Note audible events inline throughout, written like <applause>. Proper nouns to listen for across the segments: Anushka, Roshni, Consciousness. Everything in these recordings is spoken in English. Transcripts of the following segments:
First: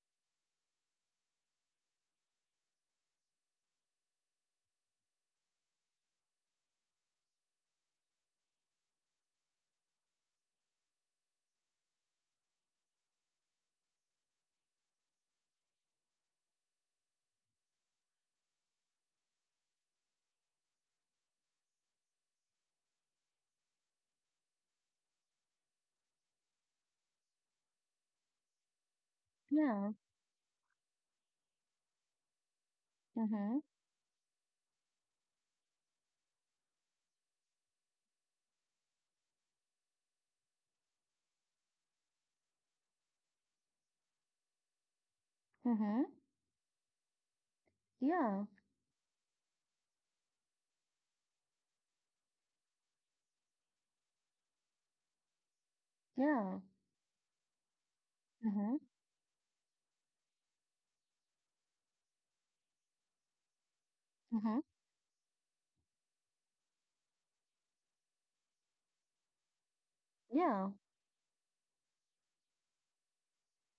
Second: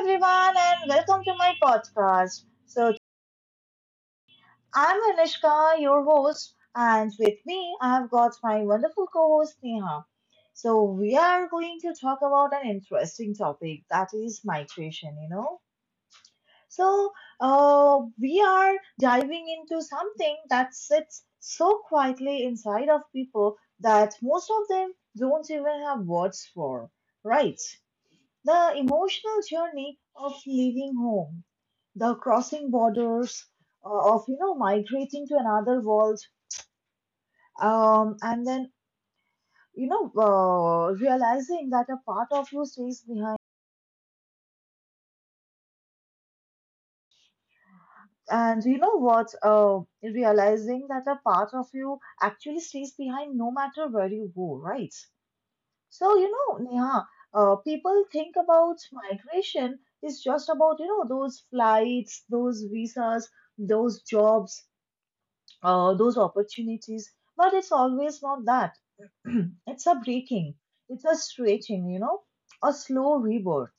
everyone, and welcome to my podcast. So, I'm Anushka, your host, and with me, I've got my wonderful co host, Neha. So, we are going to talk about an interesting topic that is migration. So, we are diving into something that sits so quietly inside of people that most of them don't even have words for, right? The emotional Yeah. journey of leaving home, the crossing borders, Mhm. Of migrating to another world, and then realizing that a part of you stays behind, Mhm. Yeah. and you know what, realizing that a part of you actually stays behind no matter where you go, right? So, Yeah. Neha, people think about Mhm. migration is just about those flights, those visas, those Mhm. jobs, those opportunities. But it's always not that. <clears throat> It's a breaking, Yeah. it's a stretching, a slow rebirth.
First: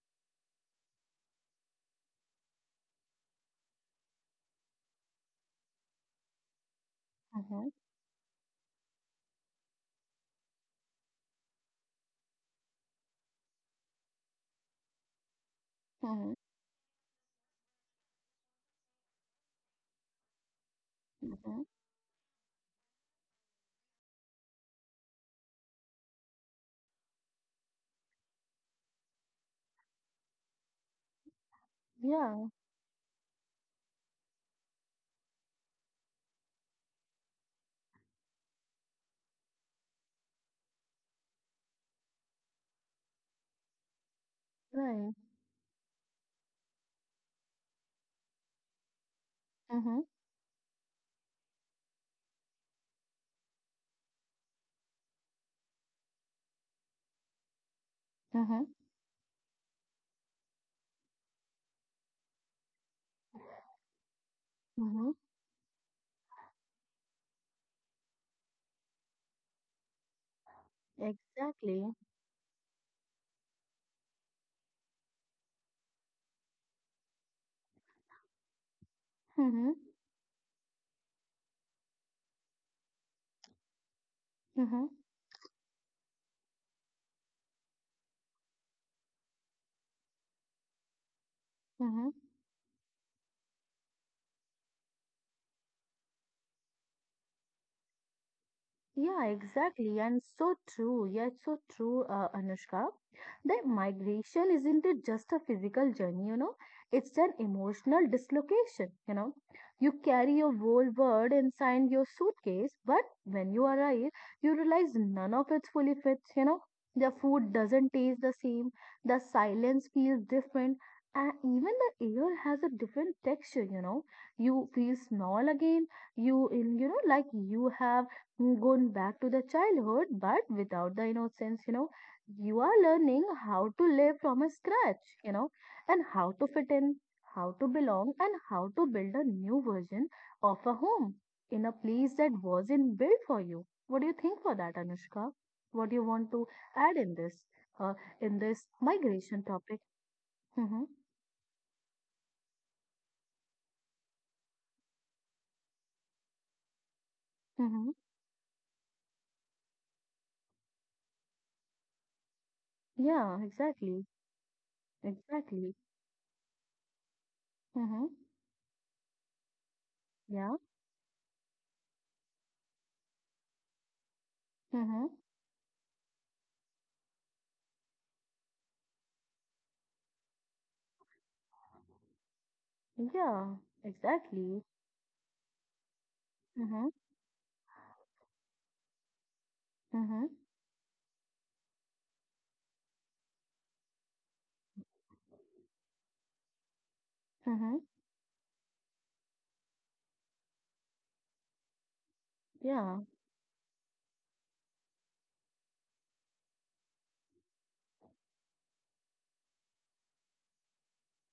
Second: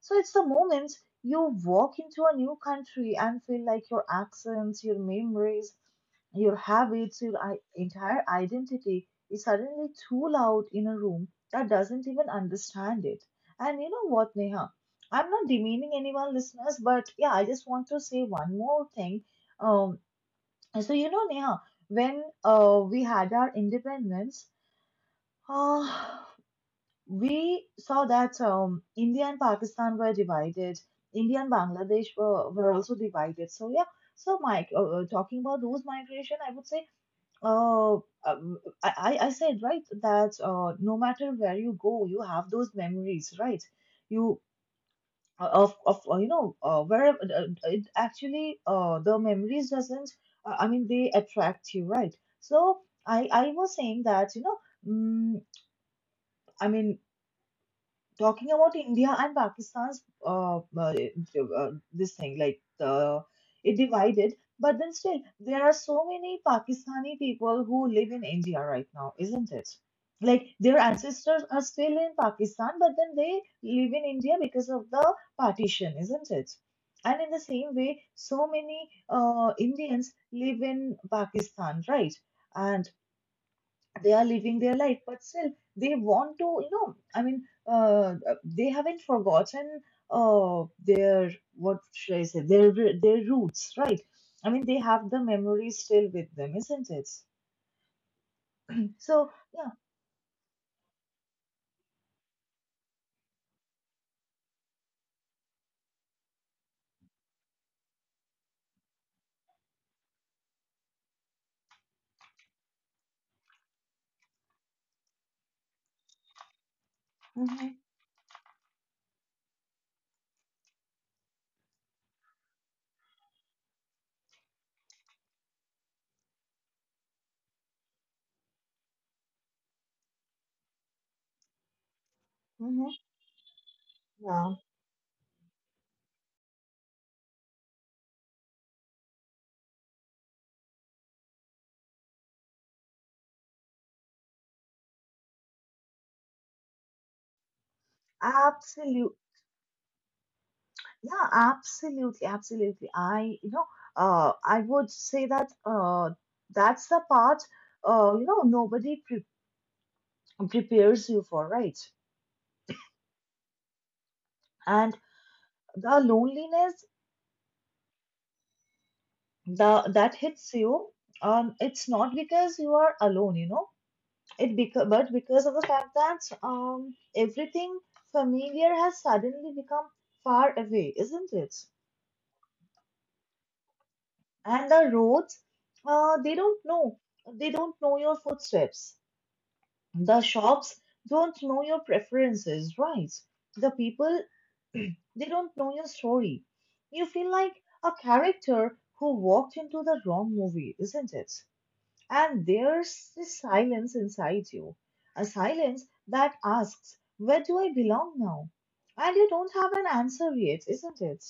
So it's the moment you walk into a new country and feel like your accents, your memories, your habits, your Mhm. entire identity is suddenly too loud in a room that doesn't even understand it. And you know what, Neha? I'm not demeaning anyone, Mhm. listeners, but yeah, I just want to say one more thing. Um, so, Neha, Mhm. when we had our independence, uh, we saw that India and Pakistan were divided. India and Bangladesh Yeah. were also divided. So, yeah, so Mike, talking about those migration, I would say, uh, I said, right, that no matter where you go, you have those memories, right? You Right. Of you know where, it actually, the memories Mhm. doesn't, they attract you, right? So I was saying that mm, i mean talking Mhm. about India and Pakistan's this thing, like, it divided, but then Mhm. still there are so many Pakistani people who live in India right now, isn't it? Like their ancestors are still Exactly. in Pakistan, but then they live in India because of the partition, isn't it? And in the same way, so many Mhm. Indians live in Pakistan, right? And they are living their Mhm. life, but still they want to, I mean, uh, they haven't forgotten, uh, their, what Mhm. should I say, their roots, right? I mean, they have the memories still with them, isn't it? Yeah, So, yeah. exactly. And so true. Yeah, it's so true, Anushka. That migration isn't it just a physical journey, you know? It's an emotional dislocation, you know? You carry your whole world inside your suitcase, but when you arrive, you realize none of it fully fits, you know? The food Hmm. doesn't taste the same, the silence feels different, and even the air has a different texture, you know? You feel small again, you in you know like you have Mm, going back to the childhood but without the innocence, you know, you are Hmm. learning how to live from a Yeah, scratch, you know, and how to fit in, how to belong, and how to build a new version of a home in a place that wasn't built for you. What do you think for that, Anushka? What do you want to add in this, uh, in this absolutely. migration topic? Mm-hmm. Yeah, absolutely, absolutely, I you know I would say that, that's the part, Mm-hmm. Nobody prepares you for, right? Yeah, exactly. And Exactly. the loneliness, Mm-hmm. the that Yeah. hits you. It's not because you are alone, it because, Mm-hmm. but because of the fact that everything familiar has suddenly become far away, isn't it? Yeah, exactly. And the roads, uh they don't Mm-hmm. know they don't know your footsteps. Mm-hmm. The shops don't know your preferences, right? The people <clears throat> they don't know your story. You feel like Mm-hmm. a character who walked into the wrong movie, isn't it? And Yeah. there's this silence inside you, a silence that asks, where do I belong now? And you don't have an answer yet, isn't it?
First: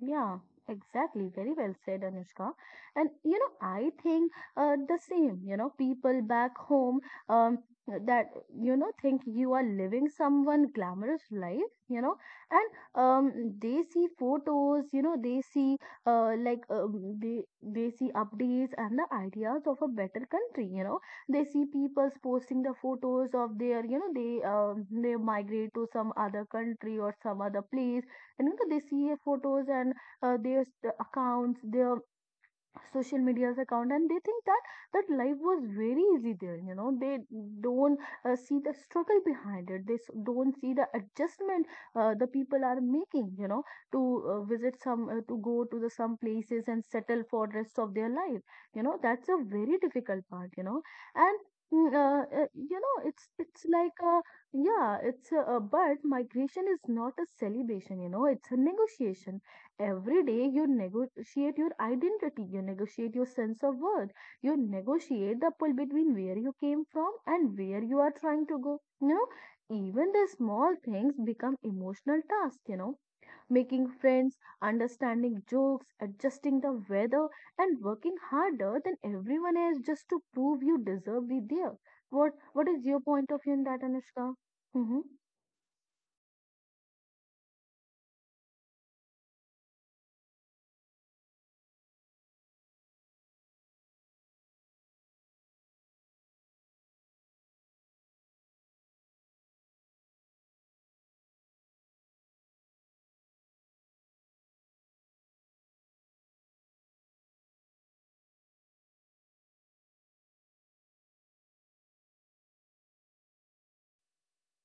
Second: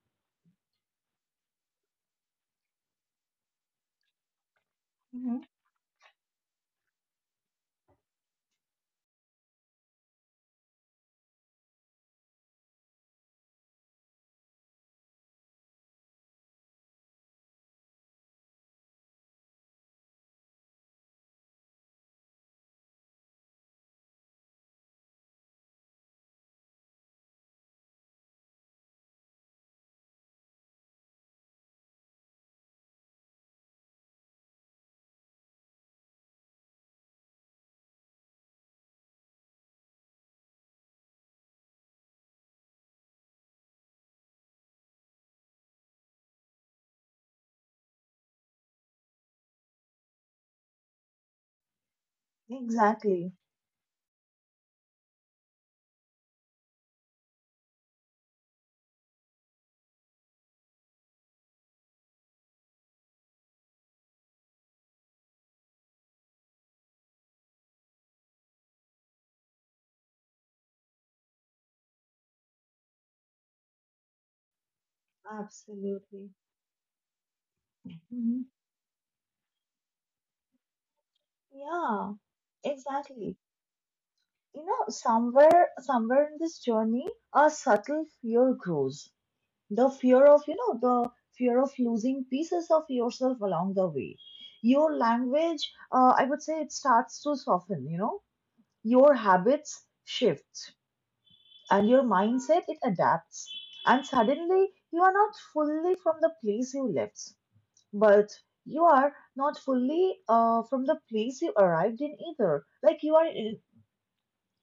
Yeah, exactly. Very well said, Anushka. And you know, I think the Hmm. same. You know, people back home, um, that, you know, think you are living someone glamorous life. You know, and they see photos. You know, they see, they see updates and the ideas of a better country. You know, they see people posting the photos of their. You know, they, they migrate to some other country or some other place, and you know, they see, photos and, their accounts, their social media's account, and they think that that life was very easy there, you know. They don't, see the struggle behind it. They don't see the adjustment, the people are making, you know, to, visit some to go to the some places and settle for rest of their life. You know, that's a very difficult part, you know. And mm, uh, uh, you know, Exactly. it's but migration is not a celebration, you know, it's a negotiation. Every day you negotiate your identity, you negotiate your sense of worth, you negotiate the pull between where you came from and where you are trying to go. You know, even the small things become emotional tasks, you know, making friends, understanding jokes, Absolutely. adjusting the weather, and working Mhm. harder than everyone else just to prove you deserve to be there. Yeah, What is your point exactly. of view in that, Anushka? You know, Mm-hmm. somewhere, somewhere in this journey, a subtle fear grows. The fear of losing pieces of yourself along the way. Your language, I would say, it starts to soften. Your habits shift, and your mindset it adapts, and suddenly you are not fully from the place you left, but you are not fully from the place you arrived in either, like you are in —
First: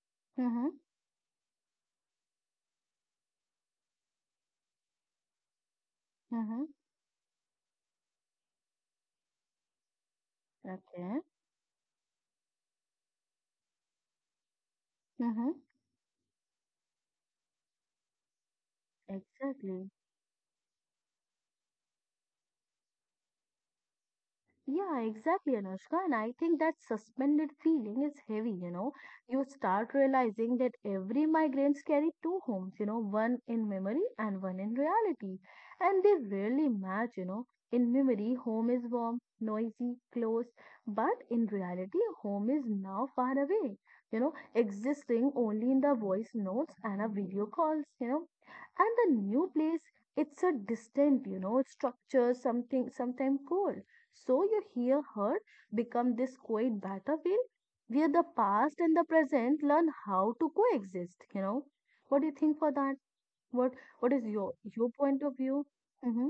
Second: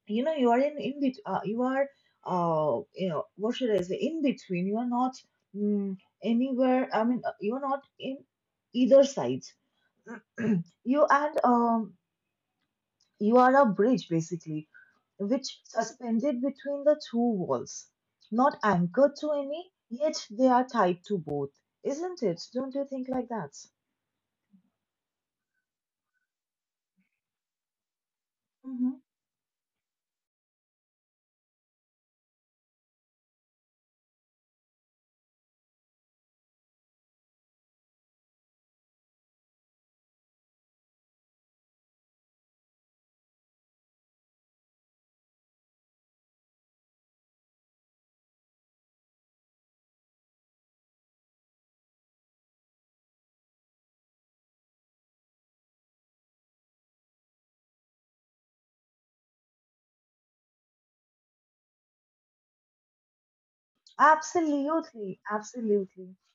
Mm-hmm. You are you know what should I say, in between, you are not mm, Mm-hmm. anywhere, I mean, you are not in either side. <clears throat> you Okay. and um You are a bridge, basically, Mm-hmm. which suspended between the two walls, not anchored to any, Exactly. yet they are tied to both, isn't it? Don't you think like that? Yeah, exactly, Anushka. And I think that suspended feeling is heavy, you know. Mm-hmm. You start realizing that every migrants carry two homes, you know, one in memory and one in reality. And they rarely match, you know. In memory, home is warm, noisy, close, but in reality, home is now far away, you know, existing only in the voice notes and a video calls, you know. And the new place, it's a distant, you know, structure, something, sometime cold, so you hear her become this quiet battlefield where the past and the present learn how to coexist, you know. What do you think for that? What is your Absolutely, point of view? absolutely. Mm-hmm.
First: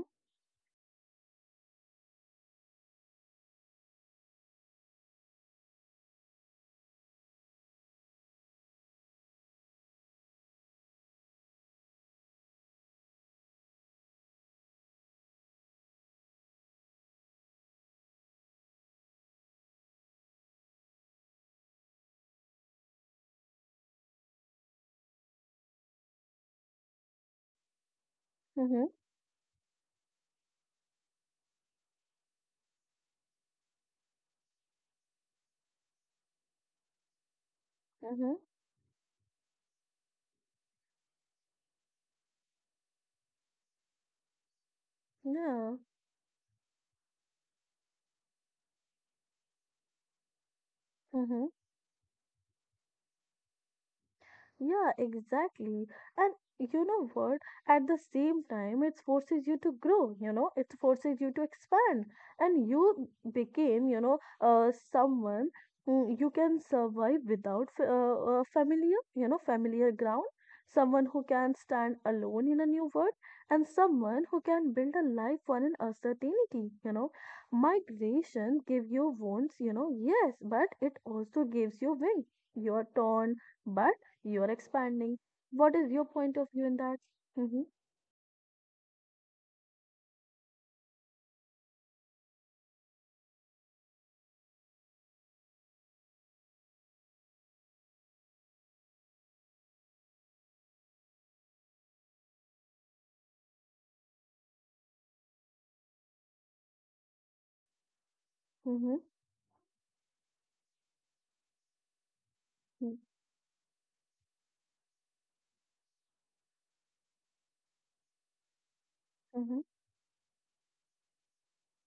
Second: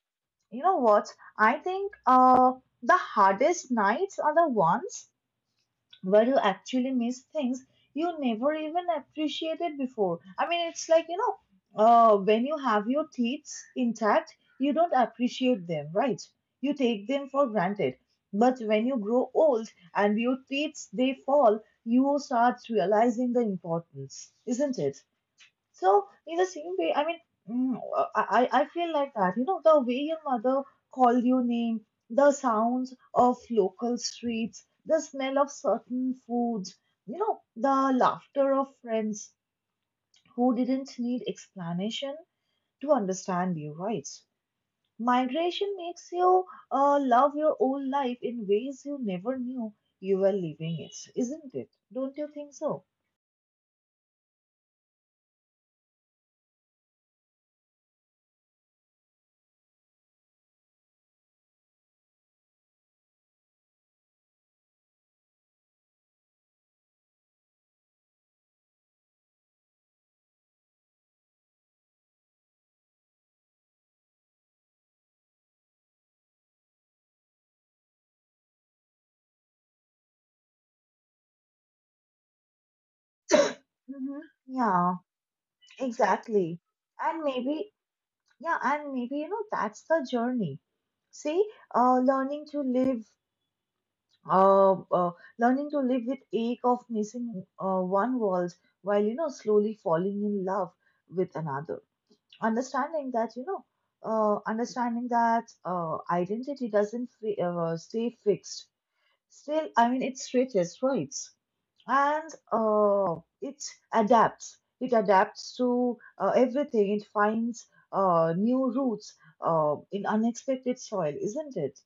You know what? I think the hardest nights are the ones where you actually miss things you never even appreciated before. I mean, it's like, when you have your teeth intact, you don't appreciate them, right? You take them for granted. But when you grow old and your teeth they fall, you start realizing the importance, isn't it? So in the same way, I mean, mm, I Mm-hmm. feel like that. The way your mother called your name, the sounds of local streets, the smell of certain foods, the Mm-hmm. laughter of friends who didn't need explanation to understand you, right? Migration Yeah. makes you love your old life in ways you never knew you were living it, Mm-hmm. isn't it? Don't you think so? Yeah, exactly. And you know what? At the same time, it forces you to grow, you know, it forces you to expand. And you became, you know, someone who you can survive without familiar, you know, familiar ground, someone who can stand alone in a new world, and someone who can build a life on an uncertainty, you know. Migration gives you wounds, you know, yes, but it also gives you wind. You're torn, but Mm-hmm. you're Yeah, expanding. What is your point of exactly. view in that? And Mm-hmm, maybe, yeah, and maybe, that's the journey. See, learning to live, uh, uh, with ache of missing one world while slowly falling in love with another. Understanding that you know, understanding that identity doesn't stay fixed. Still, I mean, it stretches, right? And mm-hmm, it adapts. It adapts to everything. It finds new roots mm-hmm. In unexpected soil, isn't it?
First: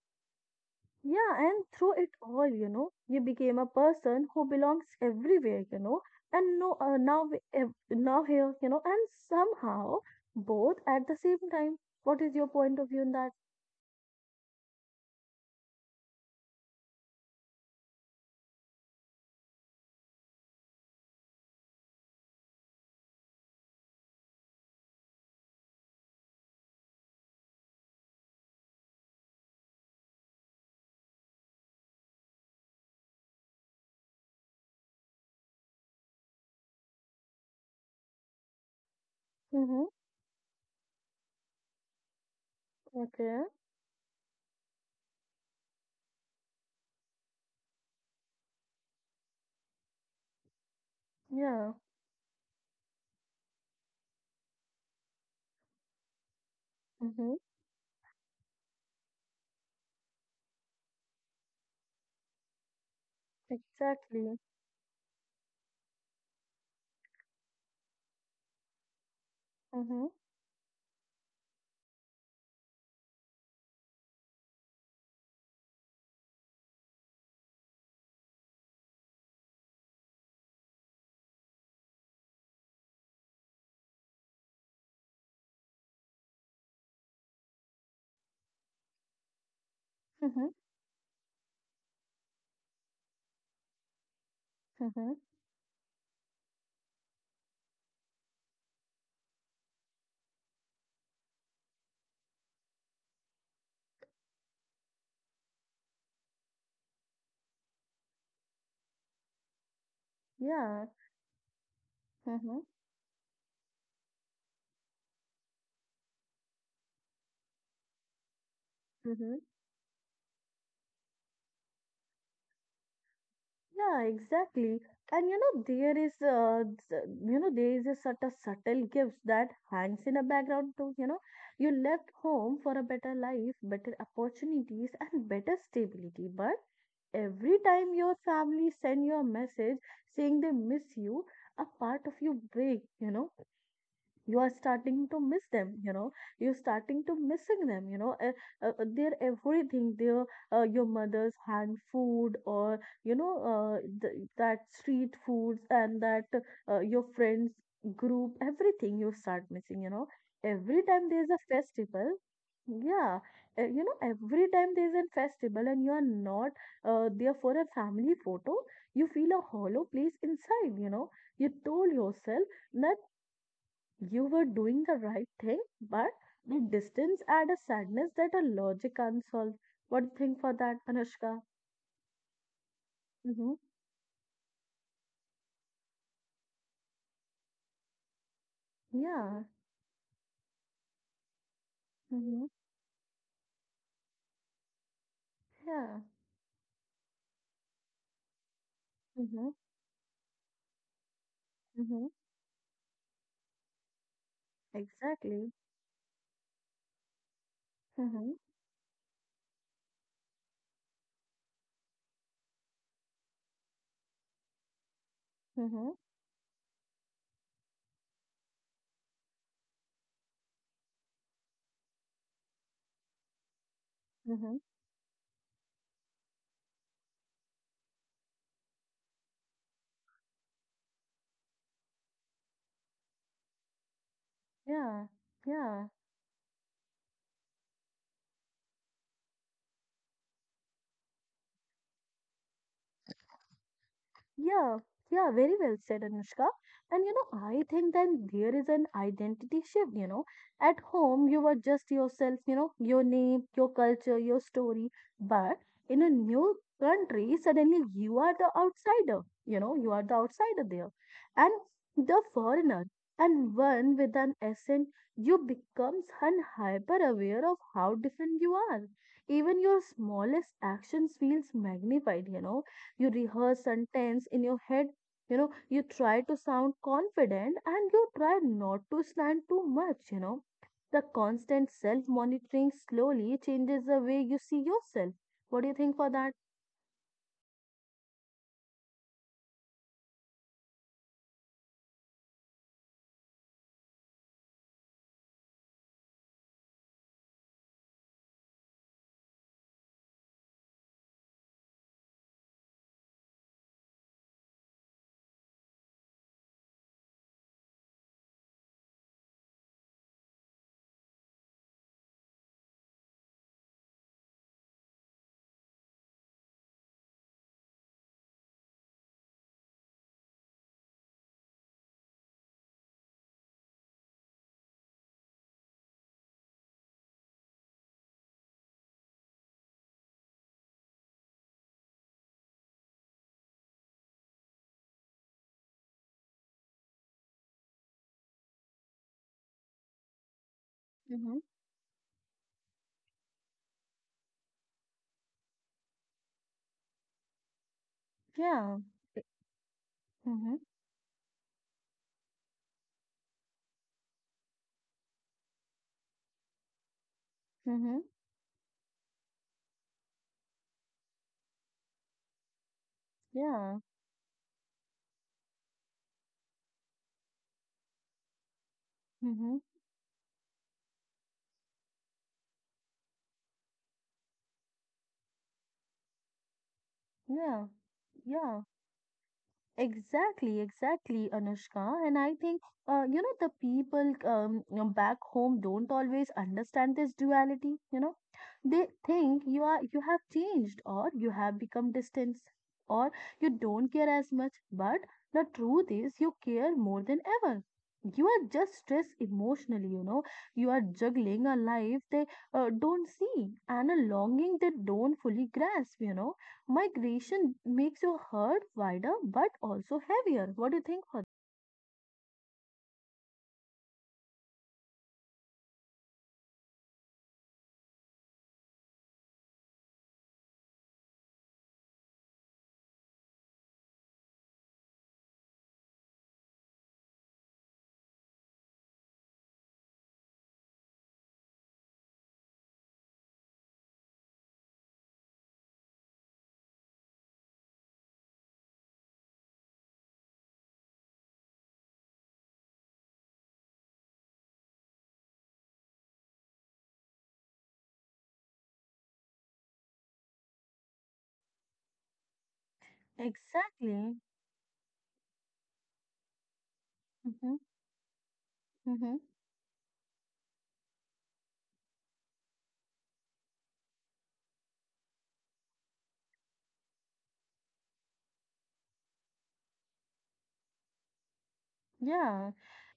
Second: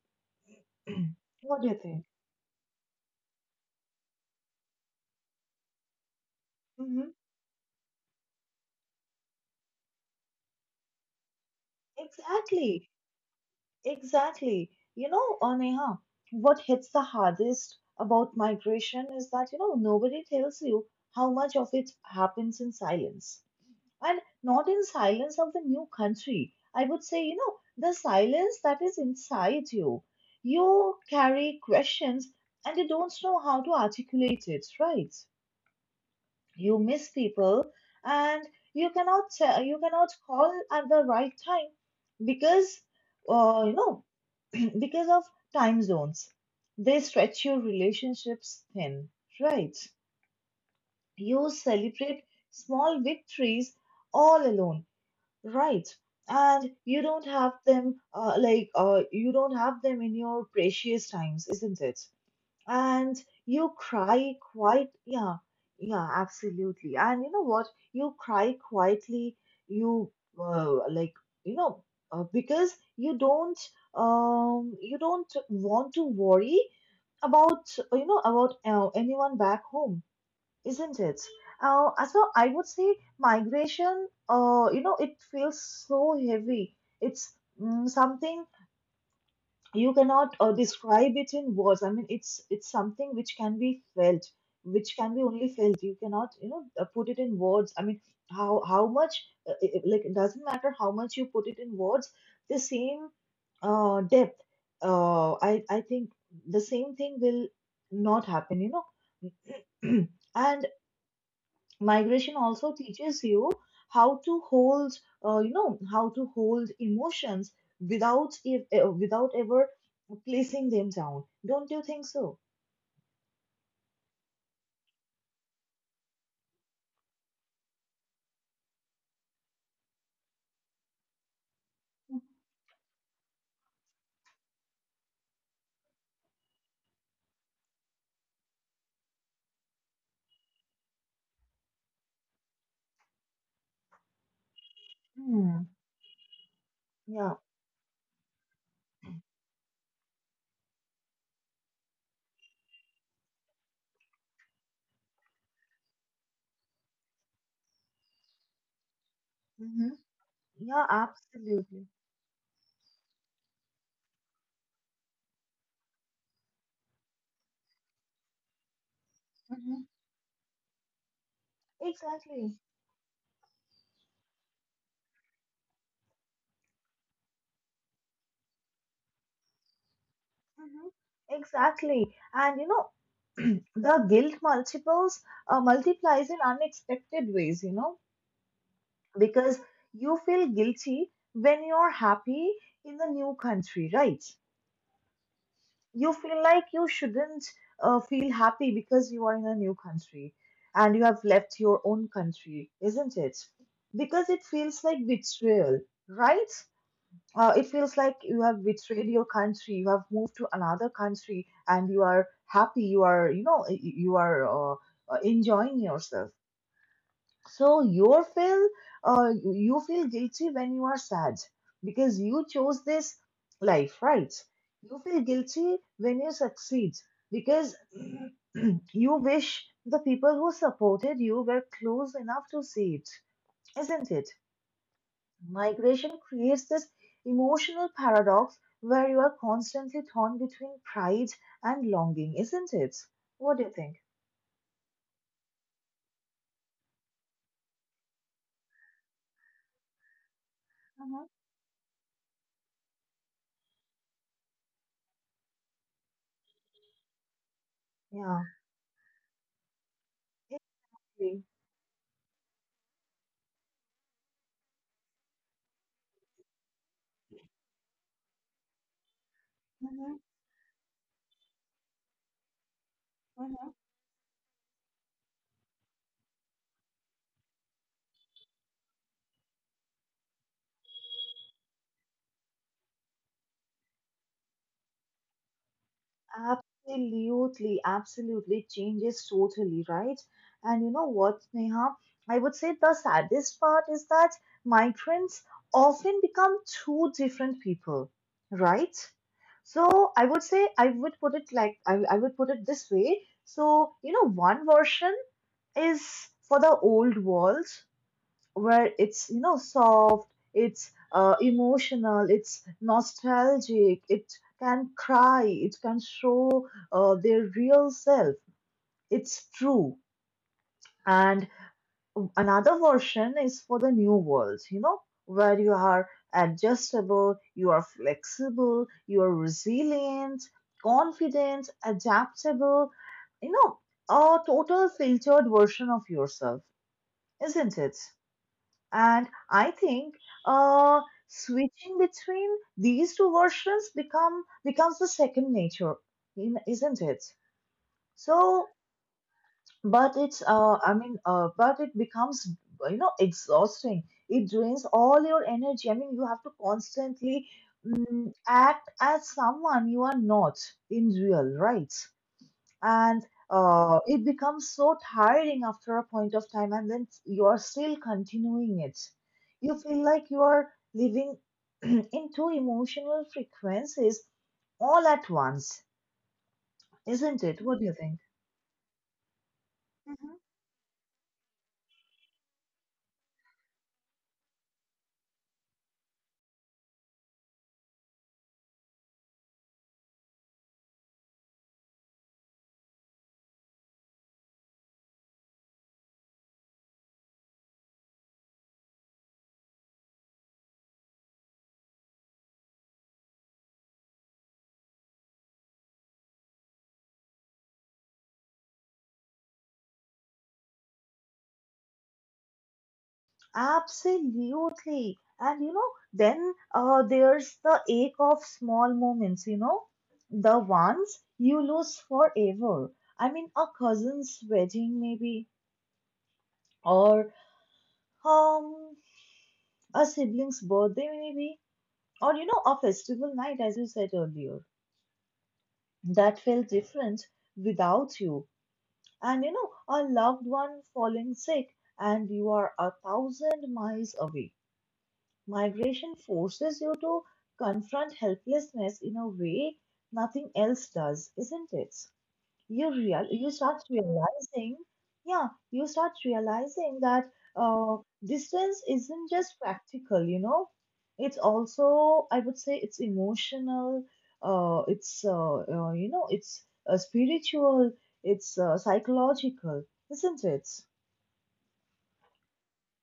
<clears throat> Yeah, What and do you through think? it all, you know, you became a person who belongs everywhere, you know, and no, Hmm. Now here, you know, and somehow both at the same time. What is your Exactly, point of view in that? exactly. Neha, what hits the hardest about migration is that nobody tells you how much of it happens in silence. And not in silence of the new country. I would say, the silence that is inside you. You carry questions, and you don't know how to articulate it, right? You miss people, and you cannot tell, you Mm-hmm, cannot call at the right time, because, okay, uh, you know, <clears throat> because of time zones. They stretch your relationships thin, right? You yeah, celebrate small victories all alone. Right. And you don't mm-hmm, have them, like, you don't have them in your precious times, isn't it? And you cry exactly. quite, yeah, yeah, absolutely. And you know what? You cry quietly, you, Mm-hmm, like, you know, because you don't want to worry about anyone back home, isn't it? So I would say migration, it feels so heavy. It's something you cannot mm-hmm, describe it in words. I mean, it's something which can be felt, which can mm-hmm, be only felt. You cannot, put it in words. I mean, how much, like, it doesn't matter how much you put it in words. The same depth, I think the same thing will not happen. <clears throat> And yeah, migration mm-hmm, also teaches you how to hold you know how to hold emotions without mm-hmm. ever placing them down, don't you think so? Yeah, exactly. And you know, there is, you know, there is a sort of subtle gift that hangs in a background too. You know, you left home for a better life, better opportunities, and better stability. But every time your family send you a message saying they miss you, a part of you break. You know, you are starting to miss Hmm. them, you know, you're starting to Yeah. missing them, you know, their everything, their, your mother's hand food, or you know, that street foods, and that, your friends group, everything you start missing, Mm-hmm. you know, Yeah, every time there's a absolutely. festival, yeah, you know, every time there's a festival and you are not, there for a family photo, you feel a Mm-hmm. hollow place inside, you know. You told Exactly. yourself that you were doing the right thing, but the distance adds a sadness that a logic can't solve. What do you think for that, Hmm. Anushka? Exactly. And <clears throat> Mm-hmm. the guilt multiples multiplies in unexpected ways, Yeah. because you feel guilty when you're happy Mm-hmm. in the new country, right? Yeah. You feel like you shouldn't feel happy because you are in a Mm-hmm. new country and you have left your own Mm-hmm. country, isn't it? Because it feels like Exactly. betrayal, right? It feels like Mm-hmm. you have betrayed your country, you have moved to another country, and you are happy, you are, you know, y- you are enjoying Mm-hmm. yourself. So you feel guilty when you are sad because you chose this life, right? Mm-hmm. You feel guilty when you succeed because <clears throat> you wish the people who supported you were close enough to see it, isn't it? Yeah. Yeah. Migration creates this emotional paradox where you are constantly torn between pride and longing, isn't it? What do you think? Yeah, yeah, very well said, Anushka. And you know, I think then there is an identity shift, you know. At Mhm. home, you were just yourself, you know, your name, your culture, your story. But in a new country, suddenly you are Yeah. the outsider, you know, you are the outsider there. Agree. And the foreigner, and one with an accent, you becomes un hyper aware of how different you are. Even your Mhm. smallest actions feels magnified, you know, you rehearse Mhm. sentence in your head, you know, you try to sound confident and you try not to slant too much, you know, the constant self monitoring slowly changes the way you see yourself. What do you think for that? Absolutely, absolutely. Changes totally, right? And you know what, Neha? I would say the saddest part is that migrants often become two different people, right? So I would put it this way. So, one version is for the old world where it's soft, it's emotional, it's nostalgic, it can cry, it can show their real self, it's true. And another version is for the new world, where you are adjustable, you are flexible, you are resilient, confident, adaptable, you know a total filtered version of yourself, isn't it? And I think, uh, Mm-hmm. switching between these two versions becomes the second nature, isn't it? So, Yeah. but it's Mm-hmm. I mean, but it becomes, exhausting. It drains all your energy. I mean, you have to constantly Mm-hmm. Act as someone you are not in real, right? and Yeah. uh, it becomes so tiring after a point of time, and then you are still continuing it. Mm-hmm. You feel like you are living <clears throat> in two emotional frequencies all at once, isn't it? Yeah. What do you think? Yeah. Mhm. Exactly, exactly, Anushka. And I think, you know, the people, you know, back home don't always understand this duality. You know, they think you are you have changed, or you have become distant, or you don't care as much. But the truth is, you care more than ever. You are just stressed emotionally. You know, you are juggling a life they, don't see, and a longing they don't fully grasp. You know, migration makes your herd wider but also heavier. What do you think for Absolutely. And you know, then there's the ache of small moments, you know, the ones you lose forever. I mean, a cousin's wedding, maybe, or um, a sibling's birthday maybe, or you know, a festival night, as you said earlier, that felt different without you. And you know, a loved one falling sick and you are a thousand miles away. Migration forces you to confront helplessness in a way nothing else does, isn't it? That? You start Exactly. realizing, yeah, you start realizing that Mm-hmm. uh, distance isn't just practical, you know, it's also, I would say, it's emotional, it's you know, it's spiritual, it's psychological, isn't it? Yeah,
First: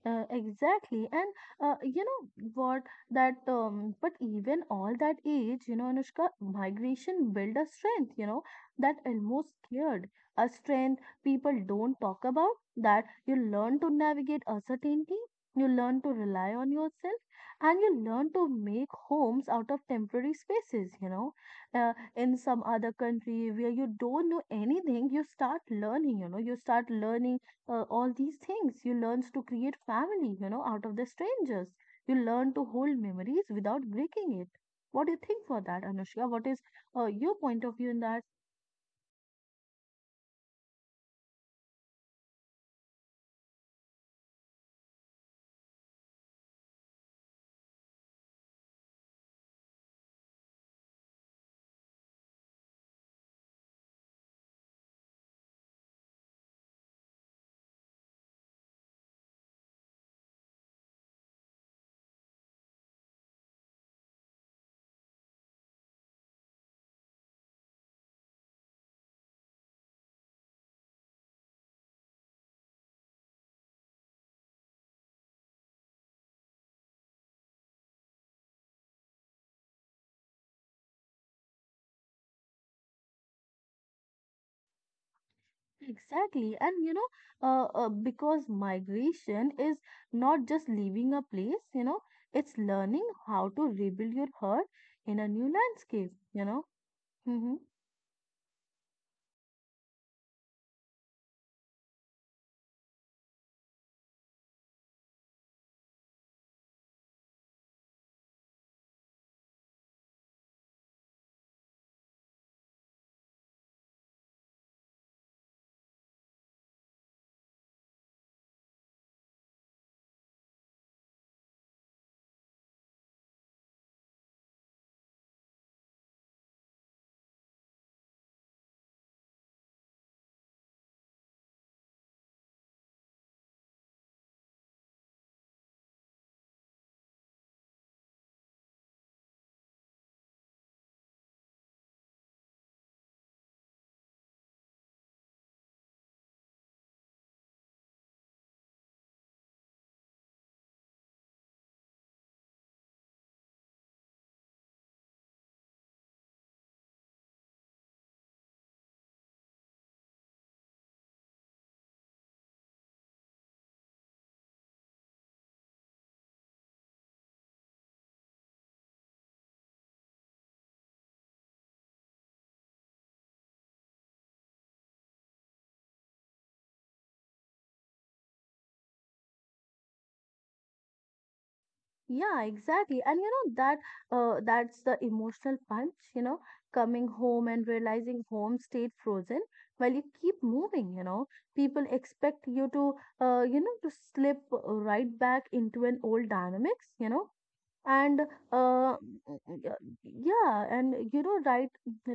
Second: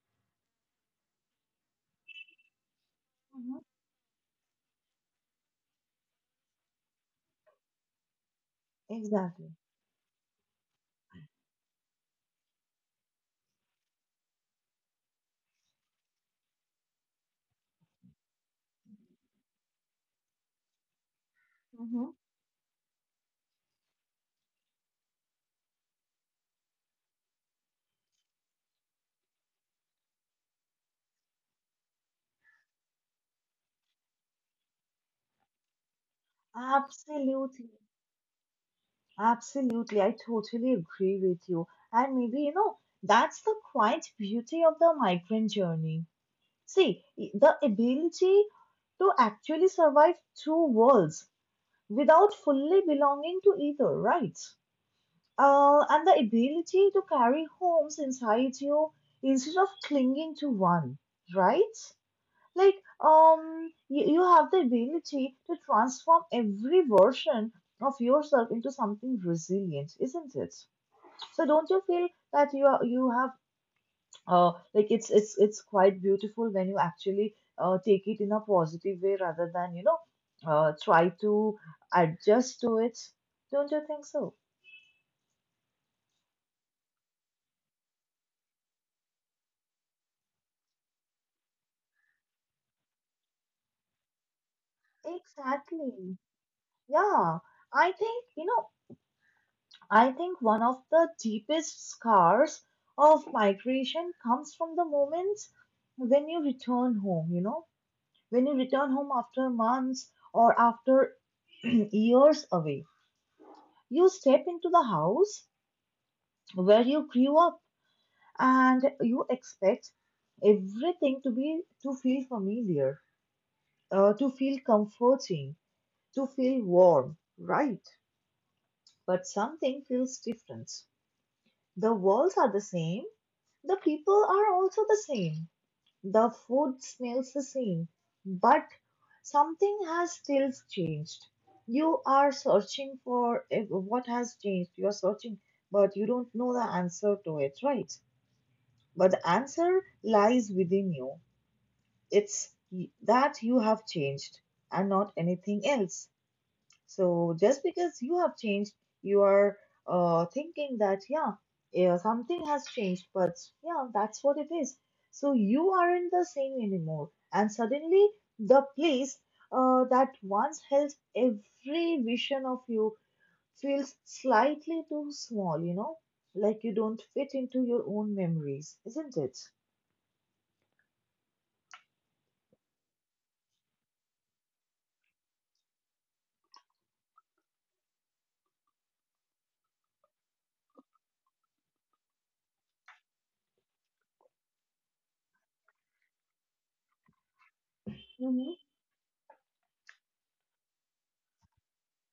exactly. And you know what? That, Hmm. But even all that age, you know, Anushka, migration build a strength. You know, that almost Exactly. scared, a strength people don't talk about. That you learn to navigate uncertainty, you learn to rely on yourself, and you learn to make homes out of temporary spaces. You know, Mm-hmm. in some other country where you don't know anything, you start learning. You know, you start learning, all these things. You learn to create family, you know, out of the strangers. You learn to hold memories without breaking it. What do you think for that, Anushka? What is, your point Absolutely. of view in that? Absolutely. I totally agree with you. And maybe, you know, that's the quite beauty of the migrant journey. See, the ability to actually survive two worlds without fully belonging to either, right? And the ability to carry homes inside you instead of clinging to one, right? Like, you, have the ability to transform every version of yourself into something resilient, isn't it? So don't you feel that you are, you have like it's quite beautiful when you actually take it in a positive way rather than, you know, try to adjust to it, don't you think so? Exactly. And you know, because migration is not just leaving a place, you know, it's learning how to rebuild your heart in a new landscape, Exactly. you know. Yeah, Mm-hmm. I think, you know, I think one of the deepest scars of migration comes from the moments when you return home, you know, when you return home after months or after <clears throat> years away. You step into the house where you grew up and you expect everything to be, to feel familiar, to feel comforting, to feel warm, right? But something feels different. The walls are the same, the people are also the same, the food smells the same, but something has still changed. You are searching for what has changed, you are searching, but you don't know the answer to it, right? But the answer lies within you. It's that you have changed and not anything else. So just because you have changed, you are thinking that, yeah, yeah, something has changed, but yeah, that's what it is. So you aren't the same anymore. And suddenly, the place that once held every vision of you feels slightly too small, you know, like you don't fit into your own memories, isn't it? Yeah, exactly. And you know that, that's the emotional punch, you know, coming home and realizing home stayed frozen while you keep moving, you know. People expect you to, you know, to slip, right back into an old dynamics, you know, and, Hmm. uh, y- yeah, and you know, write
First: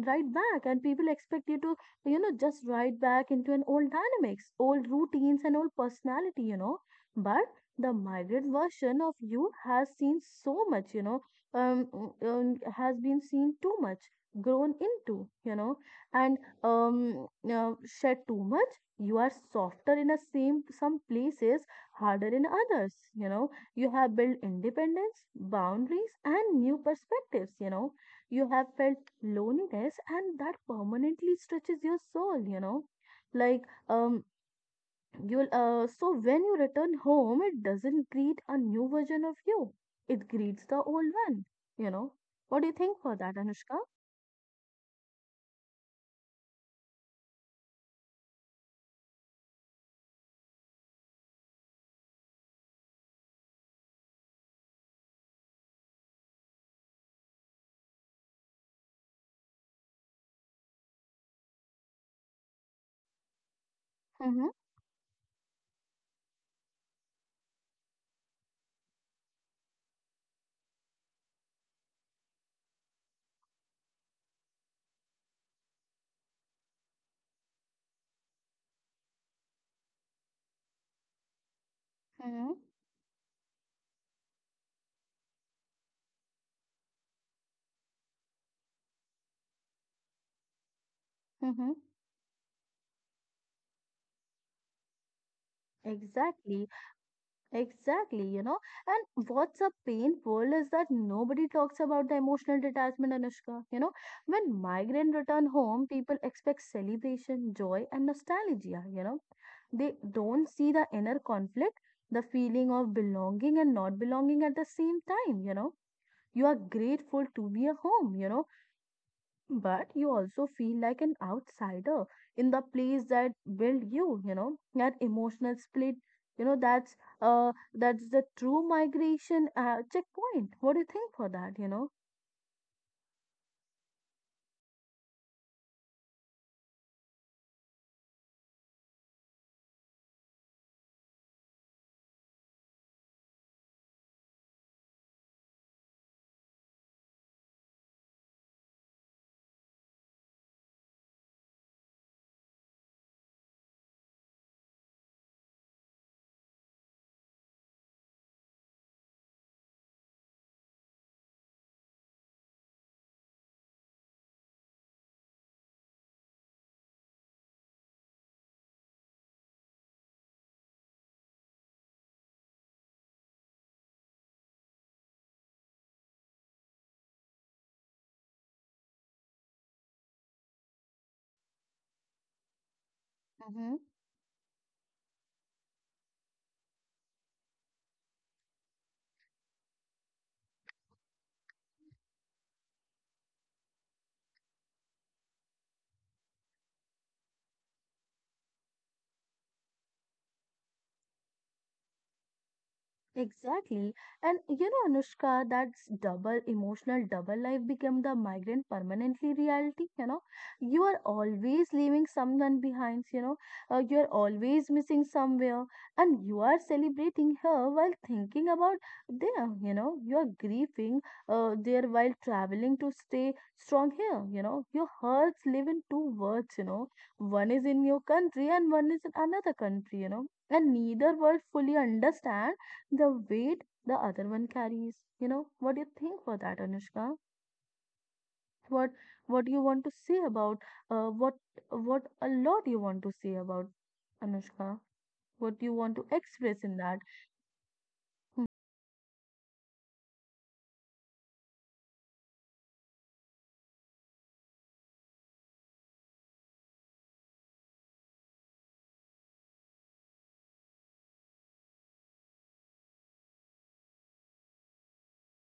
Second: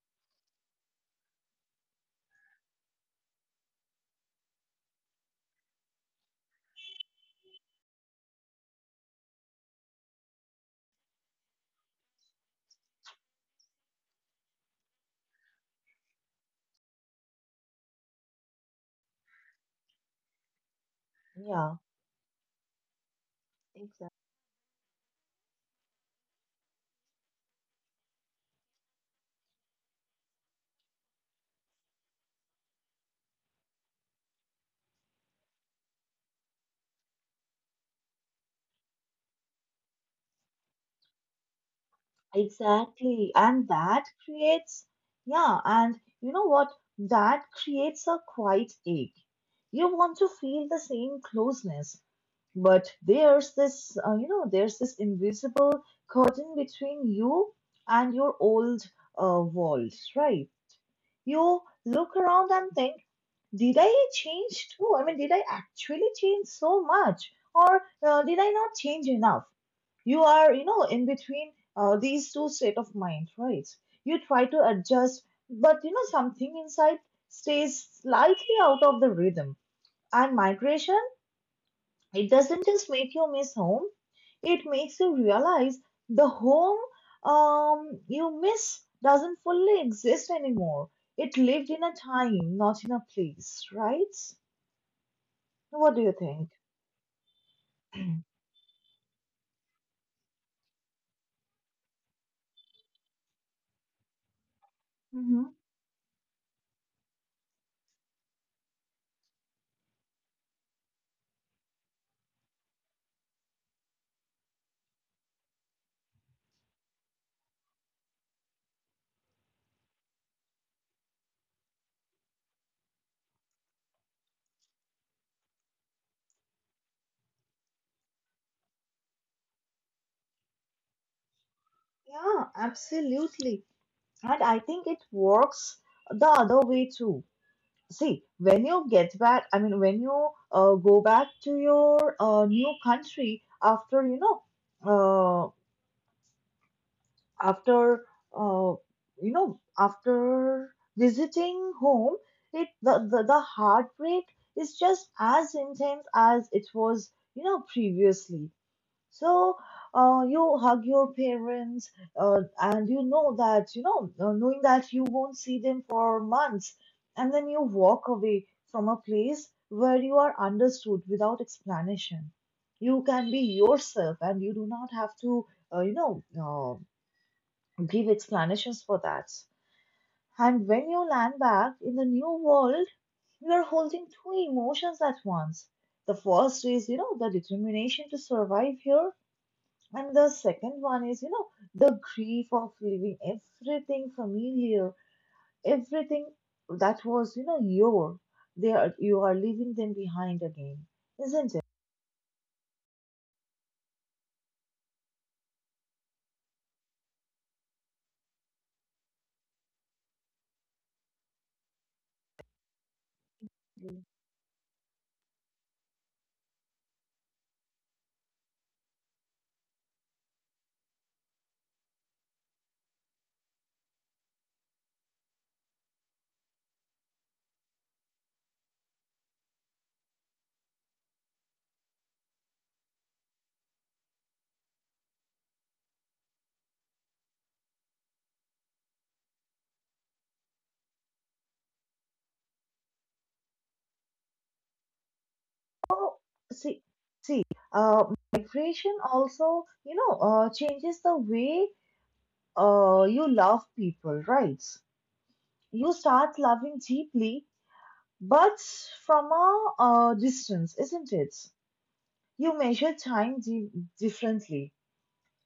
write back, and people expect you to, you know, just write back into an old dynamics, old routines, and old personality, you know. But the migrant version of you has seen so much, you know, um, has been seen too much, grown into, you know, and um uh, shed too much. You are softer in a same some places, Yeah, harder in others, you know. You have exactly. built independence, boundaries, and new perspectives. You know, you have felt loneliness, and that permanently stretches your soul. You know, like, um, you'll so when you return home, it doesn't greet a new version of you. It greets the old one. You know, what do you think for Exactly. that, And Anushka? that creates, yeah, and you know what? That creates a quiet ache. You want to feel the same closeness, but there's this, you know, there's this invisible curtain between you and your old world, right? You look around and think, did I Mm-hmm, change too? I mean, did I actually change so much? Or did I not change enough? You are, you know, in between these two state of mind, right? You try to adjust, but you know, something inside stays slightly out of the rhythm. And migration, it mm-hmm, doesn't just make you miss home, it makes you realize the home, you miss doesn't fully exist anymore. It lived mm-hmm. in a time, not in a place, right? What do you think? Exactly. Exactly, you know. And what's a painful is that nobody talks about the emotional detachment, Anushka. You know, when migrant Hmm. return home, people expect celebration, joy, and nostalgia. You know, they don't see the inner conflict, the feeling of belonging and not belonging at the same time. You know, you are grateful to be a home. But you also feel like an outsider in the place that built you. You know That emotional split, you know that's that's the true migration checkpoint. What do you think for that? Yeah, absolutely. And I think it works the other way too. See, when you get back, I mean, when you go back to your new country after, you know, uh, after, uh, you know, after visiting home, it the, the heartbreak is just as intense as it was, you know, previously. So you hug your parents, and you know that, you know, knowing that you won't see them for months, and then you walk away from a place where you are understood without explanation. You can be yourself, and you do not have to, you know, give explanations for that. And when you land back in the new world, you are Mm-hmm. holding two emotions at once. The first is, you know, the determination to survive here, and the second one is, you know, the grief of leaving everything familiar, everything that was, you know, your. They are, you are leaving them behind again, isn't it? Exactly. And, Anushka, that's double emotional double life became the migrant permanently reality. You are always leaving someone behind, you are always missing somewhere, and you are celebrating her while thinking about them. You are grieving there while traveling to stay strong here. Your hearts live in two worlds, one is in your country and one is in another country, and neither world fully understands the weight the other one carries. What do you think for that, Anushka? What what you want to say about uh, what what a lot you want to say about Anushka? What you want to Oh, express in see, that? see, uh, migration also, you know, changes the way you love people, right? You start loving deeply, but from a distance, isn't it? You measure time differently.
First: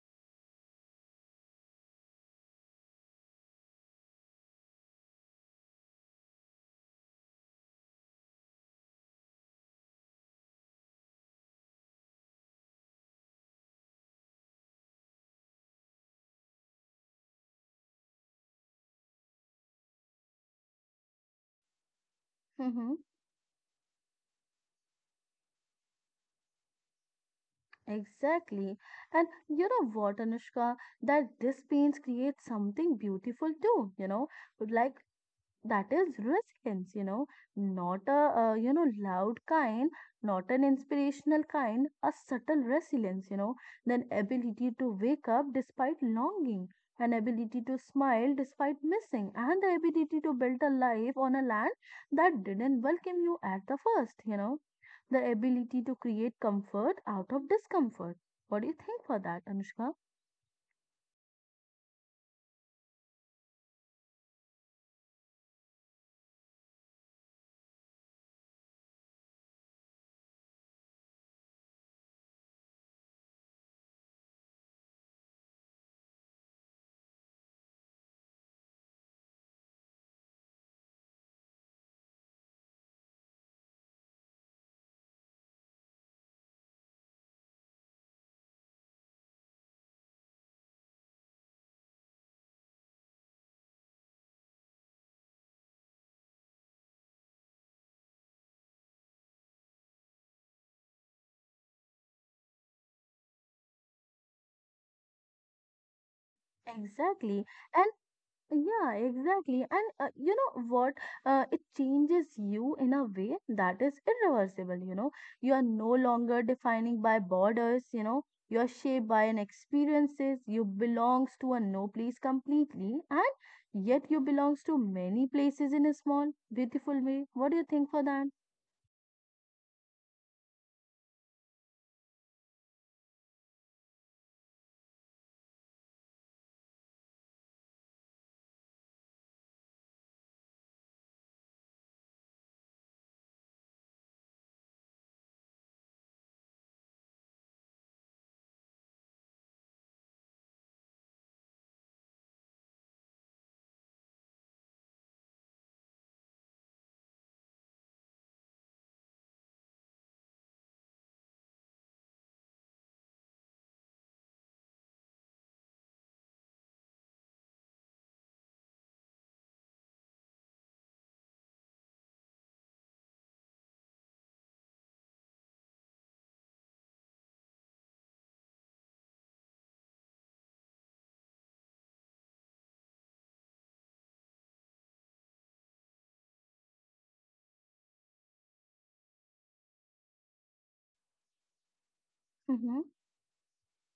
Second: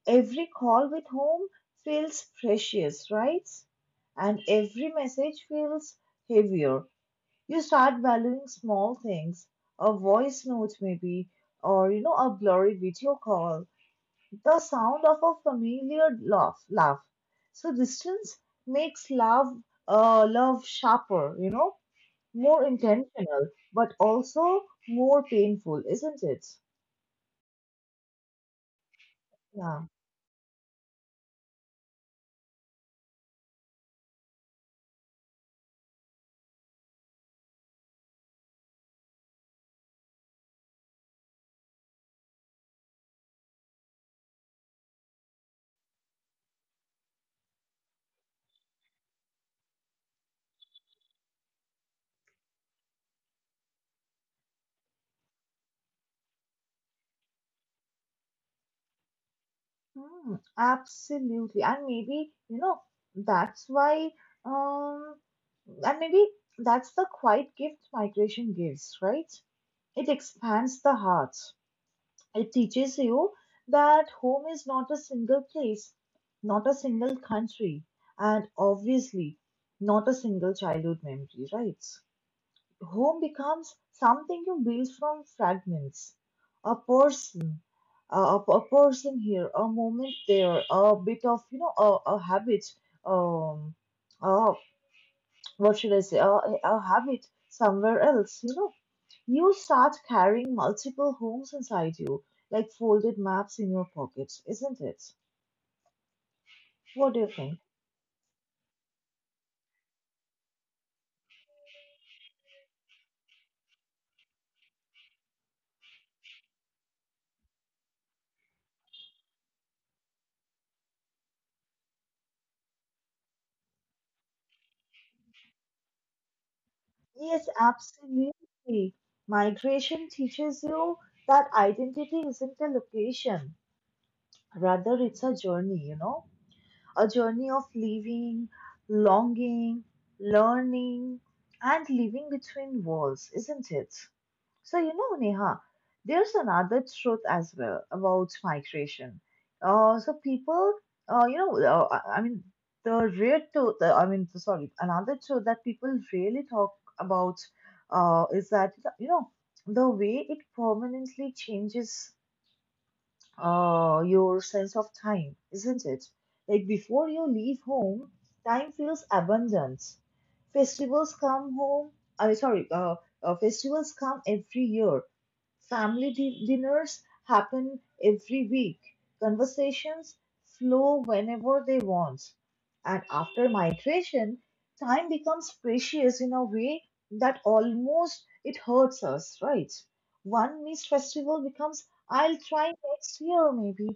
Every call with home feels precious, right? And every message feels heavier. You start valuing small things, a voice note maybe, or you know, a blurry video call, the sound of a familiar laugh. Laugh. So distance makes love, love sharper, you know, more Mm-hmm. intentional, but also more painful, isn't it? Exactly. And you Yeah. know what, Anushka? That this pains create something beautiful too, like that is resilience. Not a loud kind, not an inspirational kind, a subtle resilience. Then ability to wake up despite longing, an ability to smile despite missing, and the ability to build a life on a land that didn't welcome you at the first. The ability to create comfort out of discomfort. What do you think for that, anushka? Hmm. Absolutely. And maybe, you know, that's why, um, and maybe that's the quiet gift migration gives, right? It expands the heart. It teaches you that home is not a single place, not a single country, and obviously not a single childhood memory, right? Home becomes something you build from fragments. A person, a person here, a moment there, a bit of, you know, a habit, um, uh, what should I say, a habit somewhere else, you know. You start carrying multiple homes inside you, like folded maps in your pockets, isn't it? What do you Exactly. think? and Yeah, exactly. And you know what? It changes you in a way that is irreversible. You are no longer defining by borders, you are shaped by an experiences, you belongs to a no place completely, and yet you belongs to many places in a small, beautiful way. Yes, What do you think for that? absolutely. Migration teaches you that identity isn't a location. Rather, it's a journey, you know, a journey of living, longing, learning, and living between worlds, isn't it? So, you know, Neha, there's another truth as well about migration. So people, you know, I mean, the real truth, I mean, sorry, another truth that people really talk about is that, you know, the way it permanently changes your sense of time, isn't it? Like before you leave home, time feels abundant. Festivals come home. I mean, sorry, festivals come every year. Family dinners happen every week. Conversations flow whenever they want. And after migration, time becomes precious in a way that almost it hurts us, right? One missed festival becomes I'll try Mm-hmm, next year maybe,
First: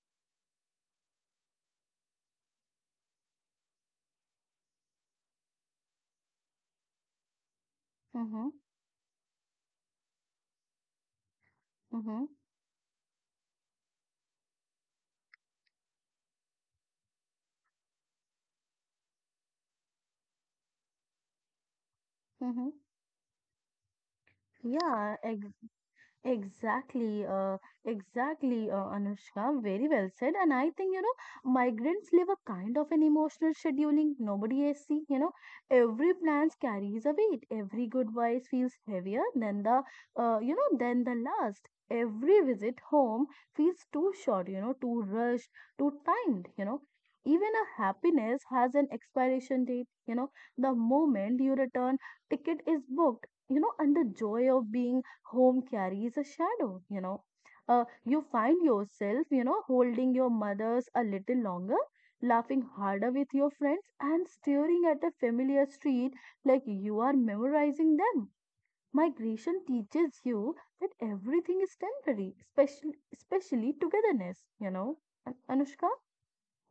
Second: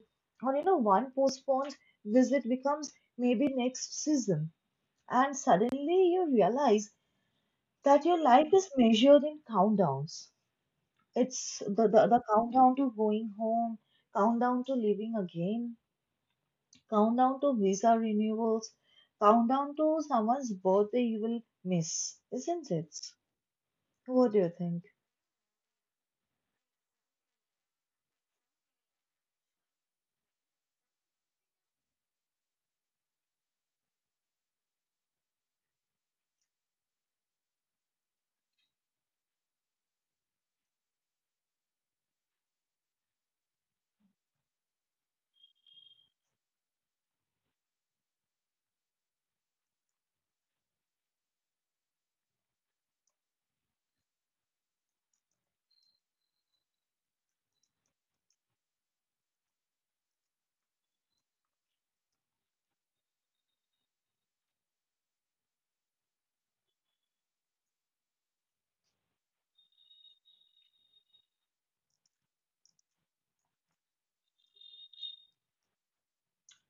or you know, one postponed visit becomes maybe next season. And suddenly you realize that your mm-hmm, life is measured in countdowns. It's the, the mm-hmm, countdown to going home, countdown to living again, countdown to visa renewals, countdown to someone's birthday you will miss, mm-hmm. isn't it? What do you think? Yeah, Exactly, uh, exactly, Anushka. Very well said. And I think, migrants live a kind of an emotional scheduling. Nobody is seeing, every plans carries a weight. Every good voice feels heavier than the last. Every visit home feels too short, too rushed, too timed. Even a happiness has an expiration date. The moment you return, ticket is booked, and the joy of being home carries a shadow. You know. You find yourself, holding your mothers a little longer, laughing harder with your friends, and staring at a familiar street like you are memorizing them. Migration teaches you that everything is temporary, especially, especially togetherness. Anushka,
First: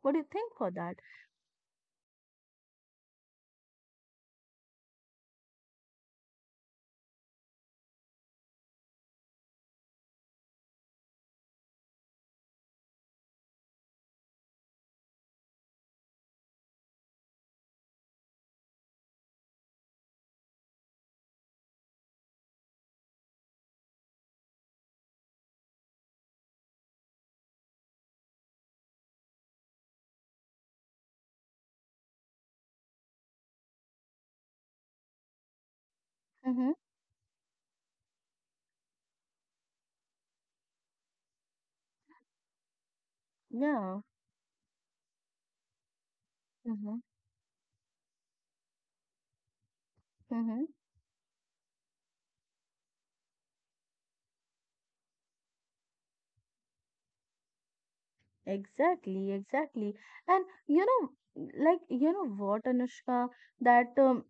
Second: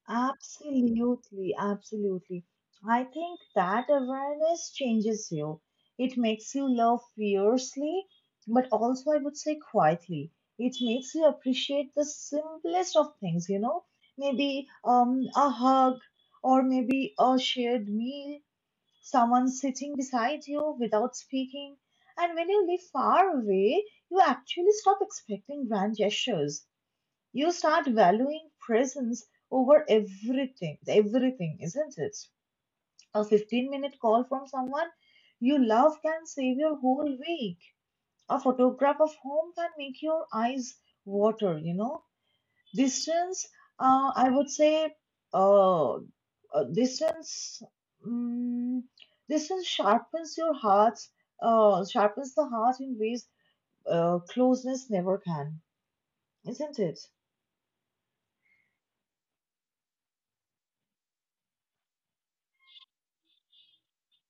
what do you think for that? Absolutely, absolutely. I think that awareness changes you. It makes you love fiercely, but also, I would say, quietly. It makes you appreciate the simplest of things, you know, maybe a hug, or maybe a shared meal, someone sitting beside you without speaking. And when you live far away, you actually stop expecting grand gestures. You start valuing presence over everything, everything, isn't it? A fifteen-minute minute call from someone you love can save Mm-hmm. your whole week. A photograph of home can make your eyes water, you know. Distance, Yeah. I would say, uh, Mm-hmm. distance, mm distance sharpens your Mm-hmm. heart, sharpens the heart in ways closeness never can, isn't it? Exactly, exactly. And like you know what, Anushka, that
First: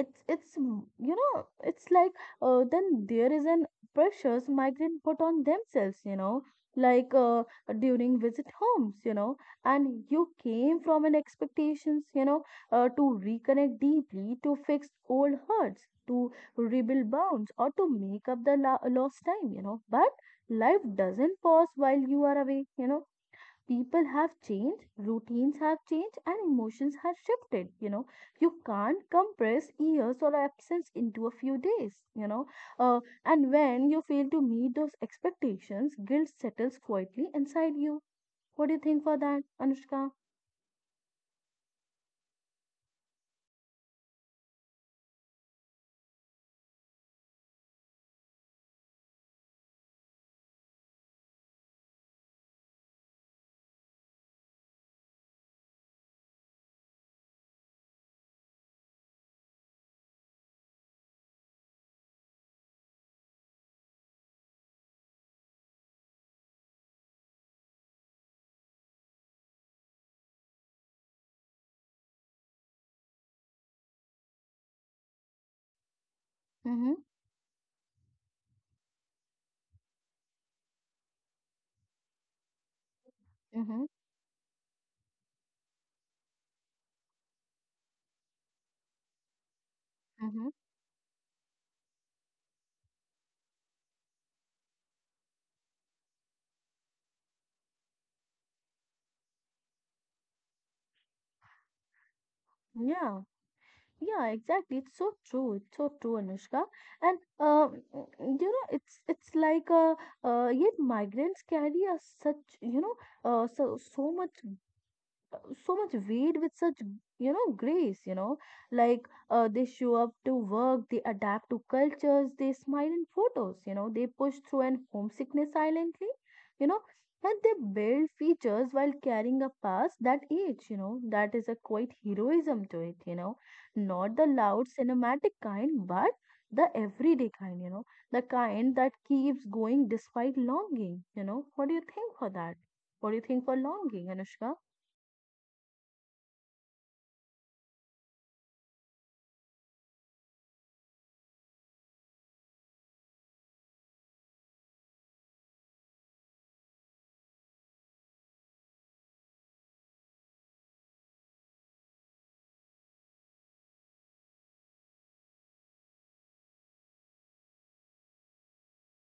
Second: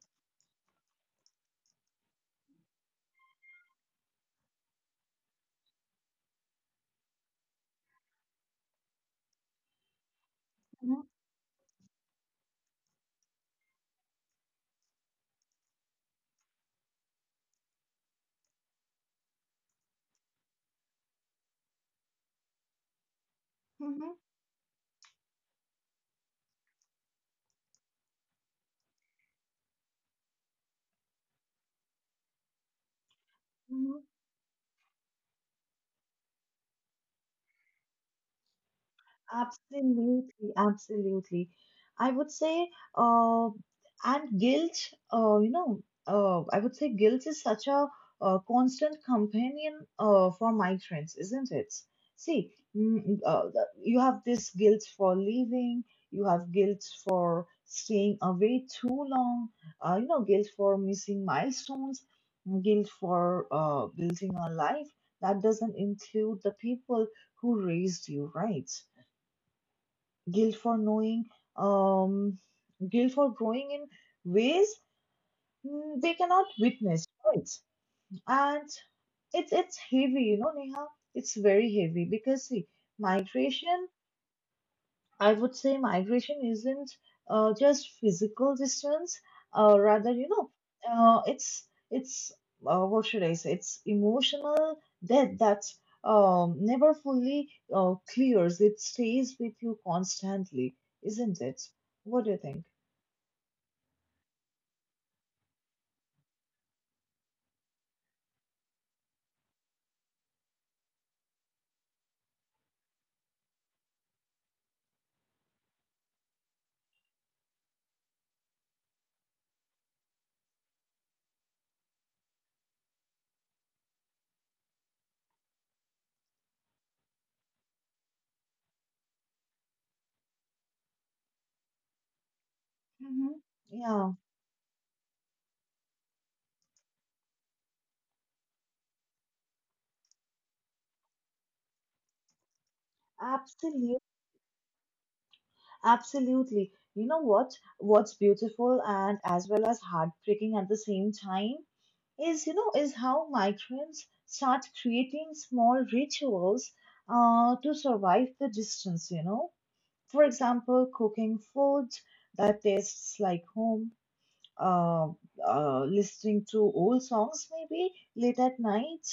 it's mm, you know it's like then there is an pressures migrant put on themselves, like during visit homes, and you came Hmm. from an expectations, to reconnect deeply, to fix old hurts, to rebuild bonds, or to make up the la lost time, but life doesn't pause while you are away. People Hmm. have changed, routines have changed, and emotions have shifted. You can't compress years or absence into a few days. Uh, and when you fail to meet those expectations, guilt settles quietly inside you. What do you think for that, Anushka? Absolutely, absolutely. I would say, uh, and guilt, I would say guilt is such a, constant companion for migrants, isn't it? See, you have this guilt for leaving, you have guilt for staying away too long, you know, guilt for missing milestones, guilt for building a life that doesn't include the people who raised you, right? Guilt for knowing, um, guilt for growing in ways, they cannot Mm-hmm, witness, right? And it's heavy, you know, Neha. It's very heavy because see, migration, mm-hmm, I would say migration isn't just physical distance, rather, you know, mm-hmm. uh, it's it's what should I say? It's emotional debt that never fully clears. It stays with you constantly, isn't it? What do you think? Yeah. Yeah, exactly. It's so true. It's so true, Anushka. And it's like yet migrants carry a such uh, so so much so much weight with such grace. Like they show up to work, they adapt to cultures, they smile in photos, they push through and homesickness silently. you know and they build features while carrying a past that age. That is a quite heroism to it. Hmm. Not Yeah. the loud cinematic kind, but the everyday kind. The kind that keeps going despite longing. What do you think for that? What do you think for longing, anushka? Absolutely. You know what? What's beautiful and as well as heartbreaking at the same time is, you know, is how migrants start creating small rituals to survive the distance, you know. For example, cooking food that tastes like home, uh, listening to old songs, maybe late at night,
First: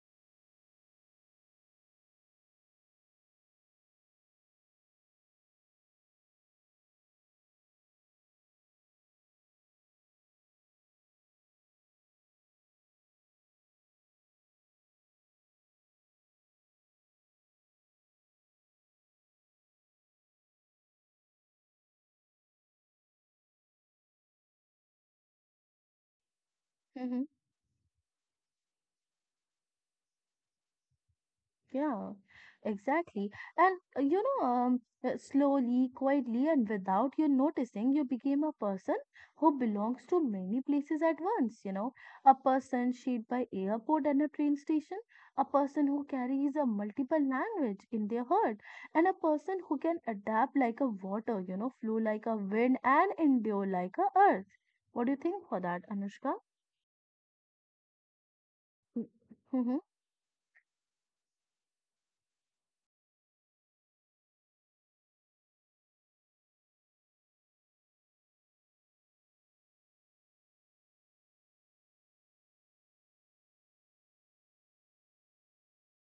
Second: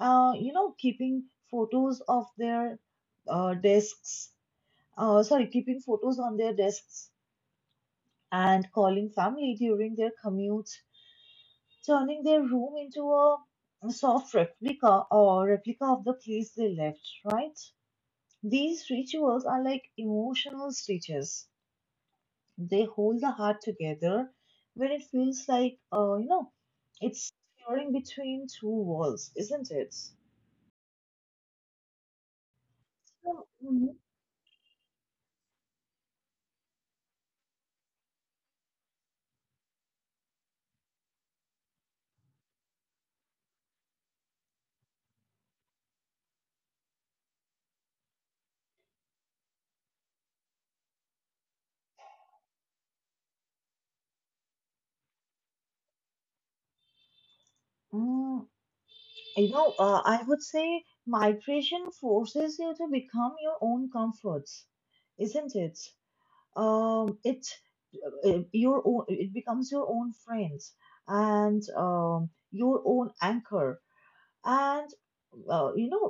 you know, keeping photos of their desks, sorry, keeping photos on their desks and calling family during their commutes, turning their room into a soft replica or replica of the place they left, right? These rituals are like emotional stitches. They hold the heart together when it feels like, you know, it's tearing between two walls, isn't it? Yeah, exactly. So, And uh, you know, um, uh, slowly, quietly, and without you noticing, you became a person who belongs to many places at once. A person shaped by airport and a train station, a person who carries a multiple language in their heart, and a person who can adapt like a water, flow like a wind, and endure like a earth. What do you think for that, Anushka? mm, <laughs> you know, Mm-hmm. I would say migration forces you to become your own comforts, isn't it? It your own it becomes your own friends, and your own anchor, and uh, you know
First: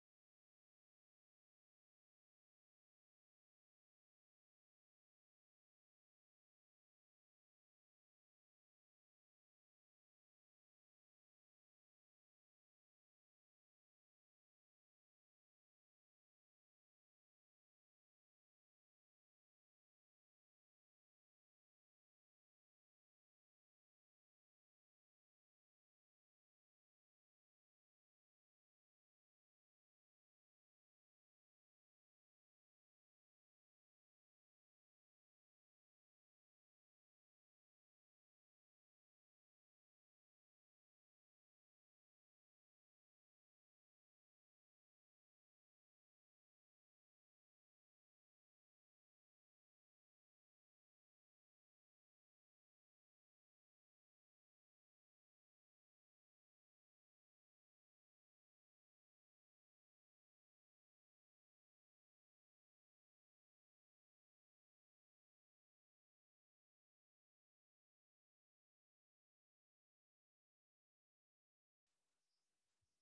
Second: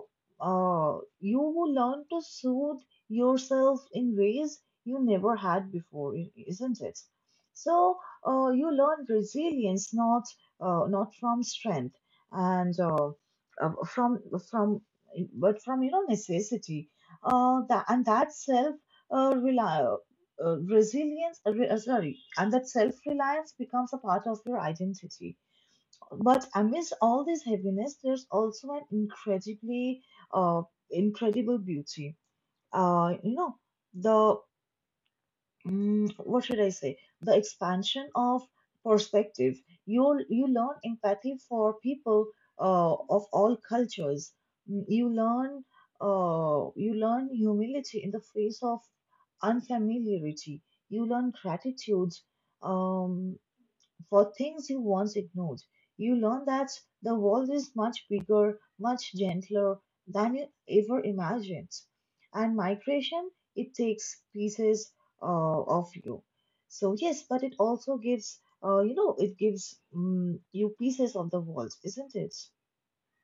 you learn to soothe yourself in ways you never had before, isn't it? So you learn resilience, not not from strength, and uh, from from but from, necessity. And that self, rely, resilience re- sorry and that self reliance becomes a part of your identity. But amidst all this heaviness, there's also an uh, incredible beauty. Uh, you know, the what should I say? The expansion of perspective. You learn empathy for people, of all cultures. Mm, You learn you learn humility in the face of unfamiliarity. You learn gratitude, Um, for things you once ignored. You learn that the world is much bigger, much gentler than you ever imagined. And migration, it takes pieces of you. So yes, but it also gives you pieces of the world, isn't it?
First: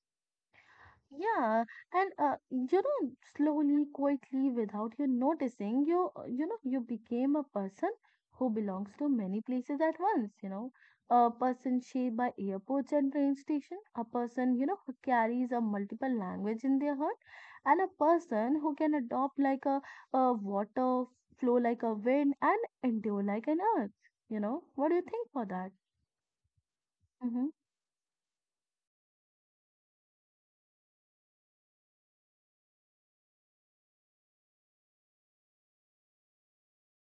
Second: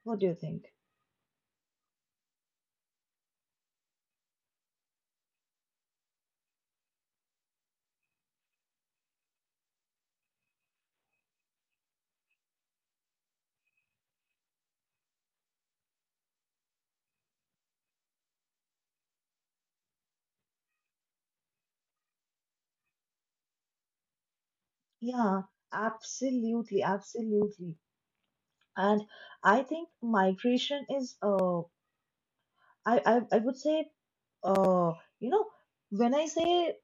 What do you think? Yeah, and slowly, quietly, without you noticing, you became a person who belongs to many places at once. A person shaped by airports and train station, a person who carries a multiple language in their heart, and a person who can adopt like a water, flow like a wind, and endure like an earth. What do you think for Yeah, that? absolutely, Mm-hmm, absolutely. And I think migration is, I would say, uh, you know, when I say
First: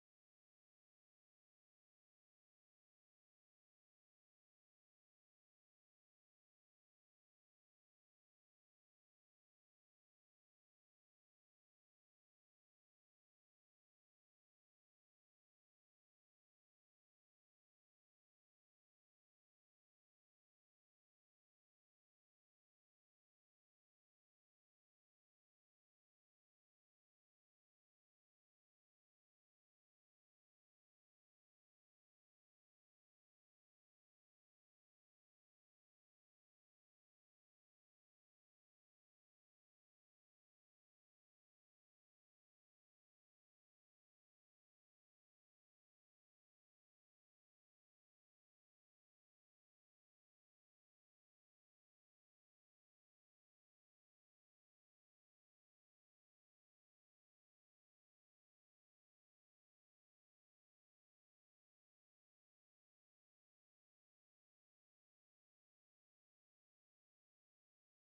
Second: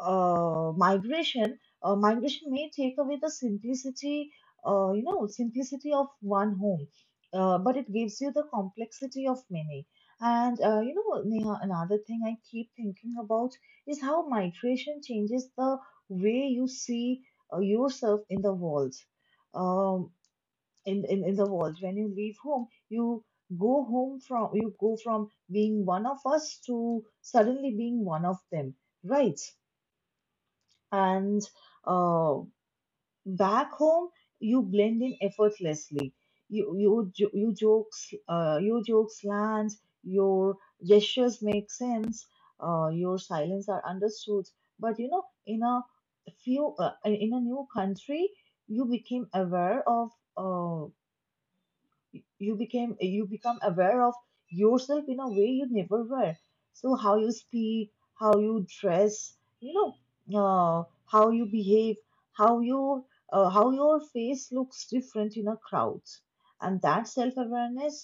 migration may take away the simplicity, simplicity of one home, but it gives you the complexity of many. And Neha, another thing I keep thinking about is how migration changes the way you see yourself in the world. Um, in the world, when you leave home, you go from being one of us to suddenly being one of them, right? And uh, back home, you blend in effortlessly. You jokes land. Your gestures make sense. Your silence are understood. But in a few in a new country, you became aware of uh, you become aware of yourself in a way you never were. So how you speak, how you dress, you know uh, how you behave, how you how your face looks different in a crowd. And that self awareness,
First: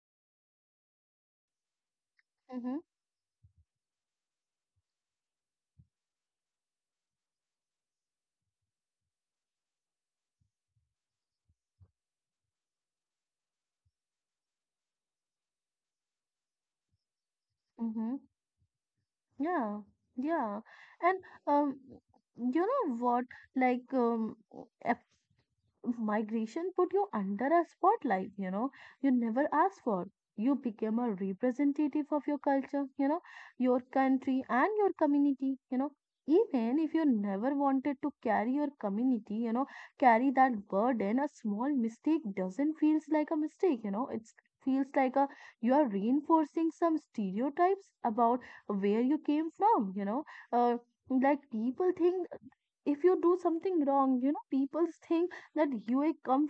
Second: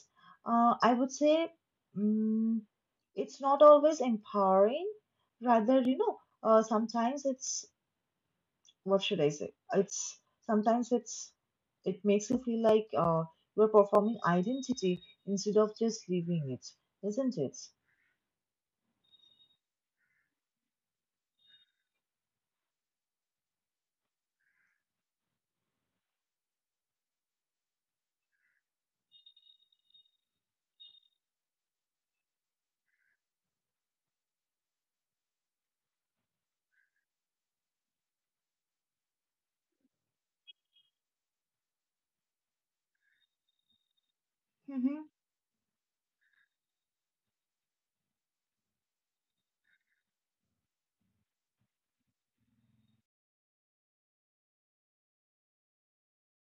I would say, mm, mm-hmm, it's not always empowering. Rather, sometimes it's, what should I say? It's sometimes it's It makes you feel like, you're performing identity instead of just living it, isn't it? mm-hmm. Yeah, yeah. And um, you know what? Like migration put you under a spotlight, you never asked for. You became a representative of your culture, your country and your community. Even if you never wanted to carry your community, carry that burden, a small mistake doesn't feels like a mistake, it feels Mm-hmm. like a you are reinforcing some stereotypes about where you came from. Uh, like people think if you do something wrong, people think that UA comes,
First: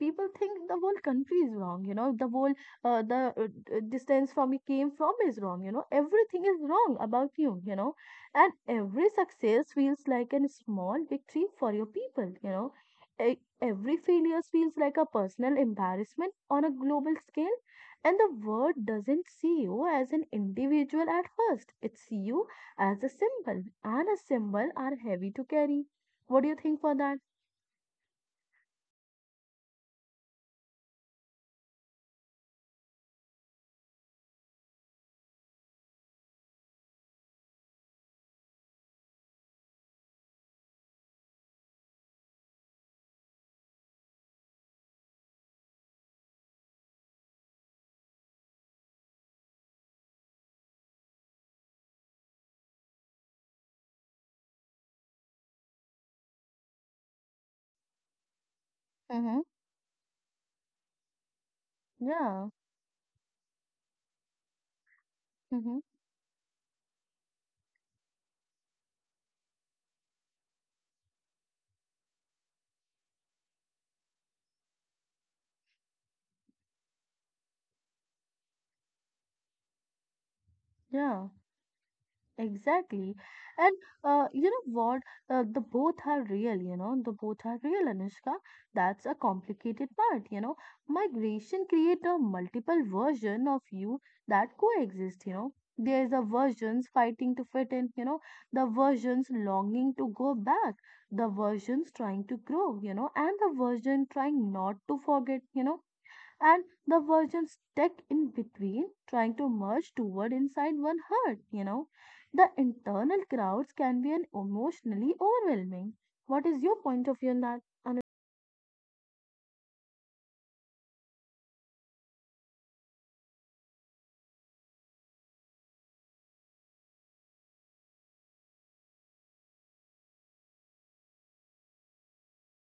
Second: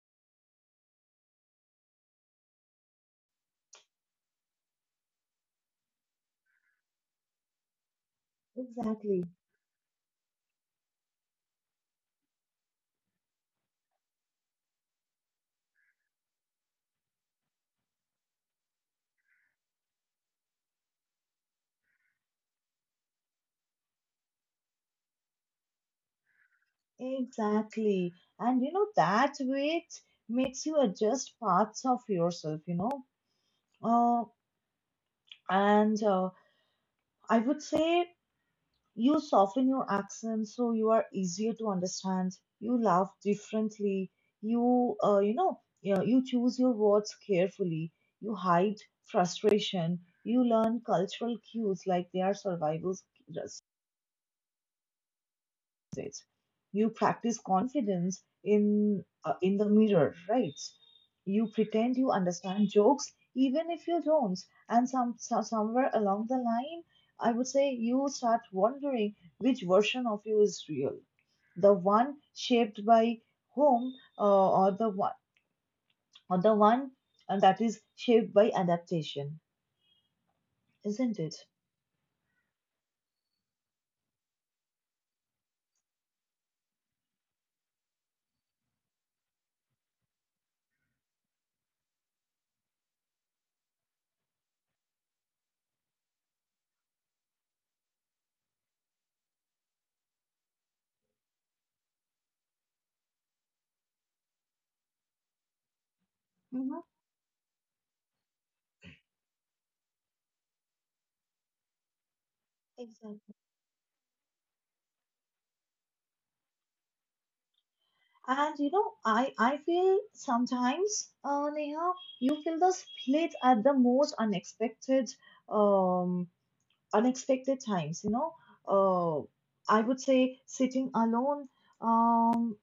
people think the whole country is wrong, the whole the distance from he came from is wrong, everything is wrong about you, and every Exactly, success feels like a small victory for your people. Every failure feels like a personal embarrassment on a global scale, and the world doesn't see you as an individual at first. It sees you as a symbol, and a symbol are heavy to carry. What do you think for that? exactly. And you know, that way it makes you adjust parts of yourself. Uh, and I would say, you soften your accent so you are easier to understand. You laugh differently. You choose your words carefully. You hide frustration. You learn cultural cues like they are survival says. You practice confidence in the mirror, right? You pretend you Yeah, understand jokes even if you don't, and mm-hmm. somewhere along the line, I would say you start wondering which version of you is real, the one shaped by home, uh, or the one or the one that is shaped by adaptation, isn't Yeah, it? exactly. And you know what? The both are real, the both are real, Anushka. That's a complicated part. Migration create a multiple version of you that coexist. There's the versions fighting to fit in, the versions longing to go back, the versions trying to grow, and the version trying not to forget, and Mm-hmm. the virgin stuck in between, trying to merge toward inside one heart. The internal Exactly. crowds can be an emotionally overwhelming. What is your point of view on that? Anu? And you know, I feel sometimes, Neha, you feel the split at the most um, unexpected times. You know, uh, I would say, sitting alone, um,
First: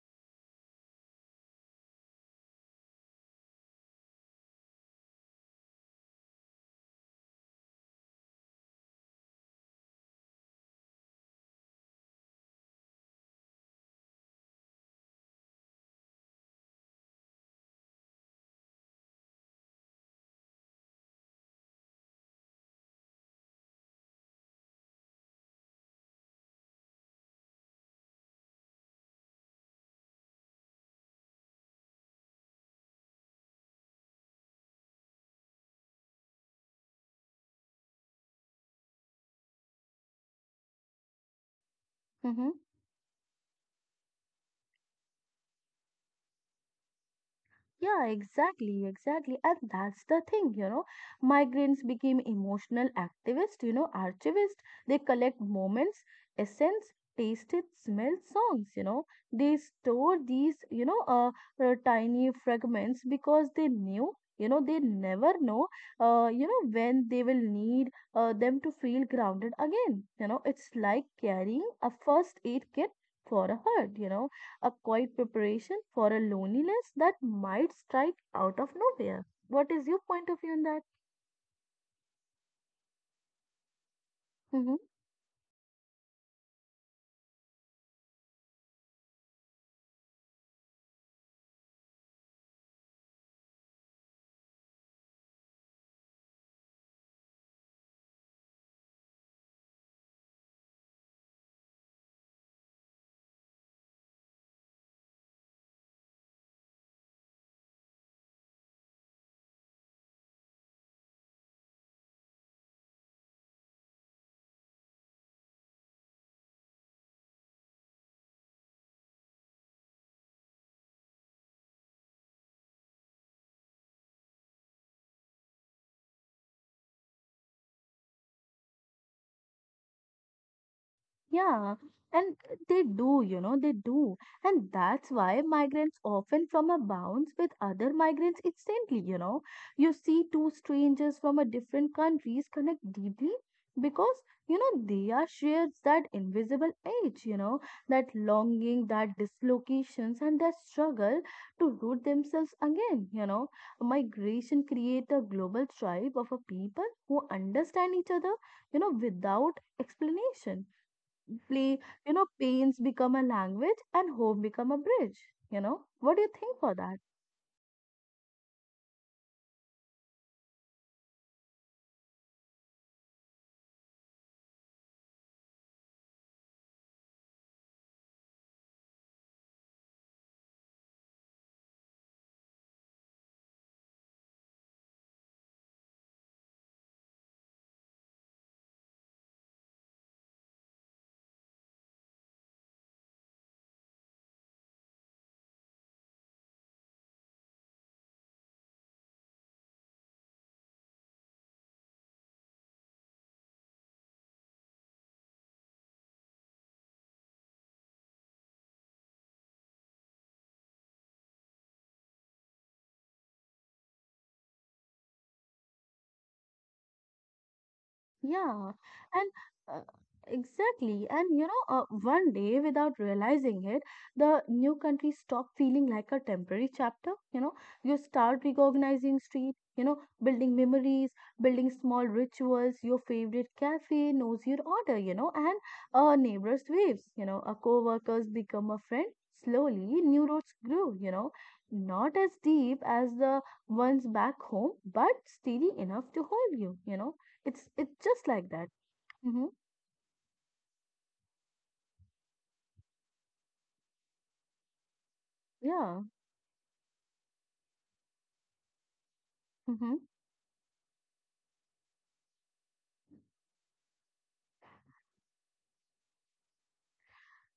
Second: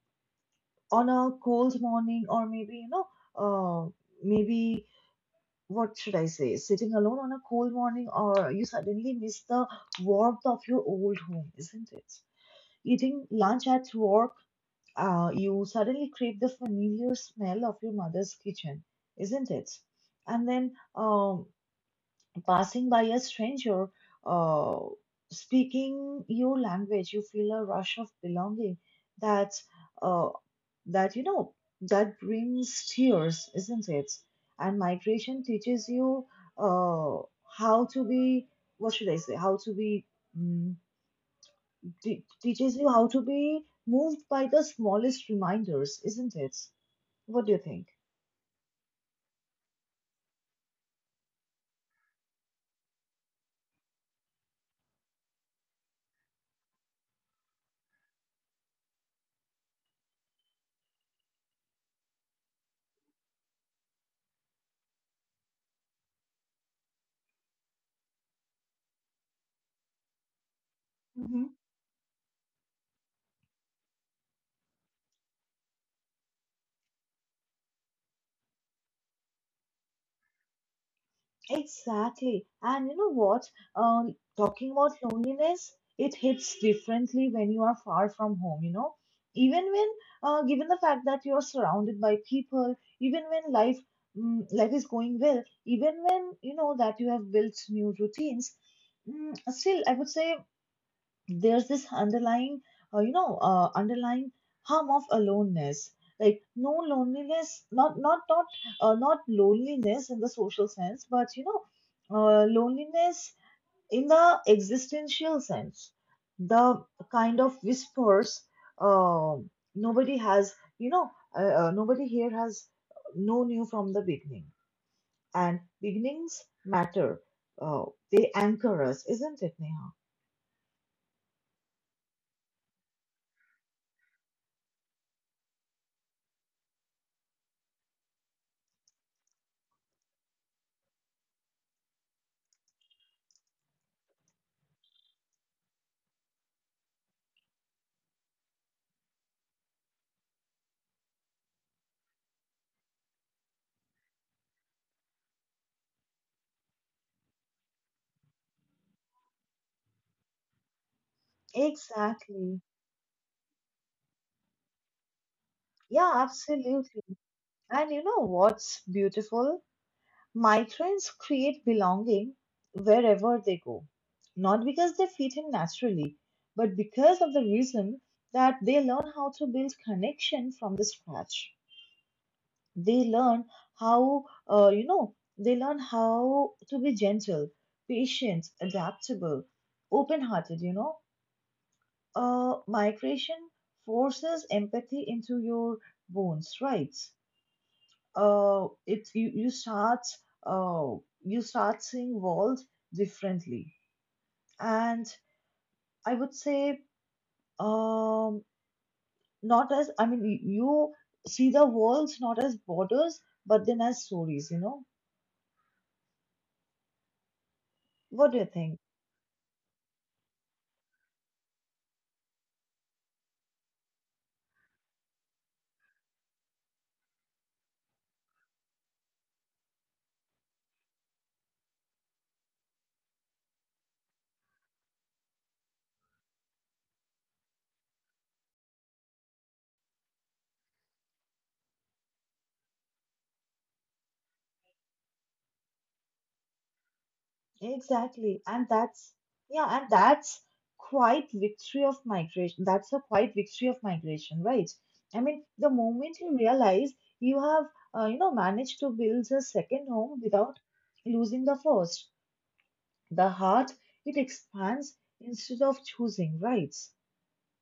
on a cold morning, or uh, maybe what should I say? Sitting alone on a cold morning, or you suddenly miss the warmth of your old home, isn't it? Eating lunch at work, you suddenly crave the familiar smell of your mother's kitchen, isn't it? And then, passing by a stranger, uh, speaking your language, you feel a rush of belonging that uh, that you know that brings tears, isn't it? And migration teaches you, uh, how to be, what should I say? How to be mm, te- teaches you how to be moved by the smallest reminders, isn't it? What do you think? Yeah, exactly, exactly. And that's the thing. Migrants became emotional activists, archivists. They collect moments, essence, tasted, smelled songs. They store these, tiny fragments because they knew, they never know, when they will need them to feel grounded again. It's like Hmm. carrying a first aid kit for a hurt, a quiet preparation for a loneliness that might strike out of nowhere. What is your point of view on that? Exactly. And you know what? Talking Mm-hmm. about loneliness, it hits differently when you are far from home, you know? Even when, given the fact that you're surrounded by people, even when life is going well, even when you know that you have built new routines, still, I would say there's this underlying you know underlying harm of aloneness. Like, no, loneliness, not loneliness in the social sense, but loneliness in the existential sense, the kind of whispers, uh, nobody has you know uh, nobody here has known you from the beginning. And beginnings matter, uh, they anchor us, isn't it, Neha? Yeah, and they do, they do. And that's why migrants often from a bounce with other migrants instantly. You know. You see two strangers from a different countries connect deeply because, they are shares that invisible edge, that longing, that dislocations and that struggle to root themselves again. Migration create a global tribe of a people who understand each other, without explanation play, Exactly. pains become a language and home become a bridge. Yeah, What do you think for that? absolutely. And you know what's beautiful? Migrants create belonging wherever they go, not because they fit in naturally, but because of the reason that they learn how to build connection from the scratch. They learn how, you know, they learn how to be gentle, patient, adaptable, open-hearted. You know, migration forces empathy into your bones, right? It you, uh, you start seeing world differently. And I would say, um, not as, I mean, you see the world not as borders but then as stories. What do you Yeah, think? and uh, exactly. And one day without realizing it, the new country stop feeling like a temporary chapter. You start recognizing street, building memories, building small rituals, your favorite cafe knows your order, and neighbors waves, a co-workers become a friend. Slowly, new roads grew, not as deep as the ones back home, but steady enough to hold you. You know It's just Exactly. like And that. that's, Mm-hmm. yeah, and that's quite victory of migration. That's a quite victory of migration, right? I mean, the Yeah. moment you realize you have, managed to build a second Mm-hmm. home without losing the first, the heart, it expands instead of choosing, right?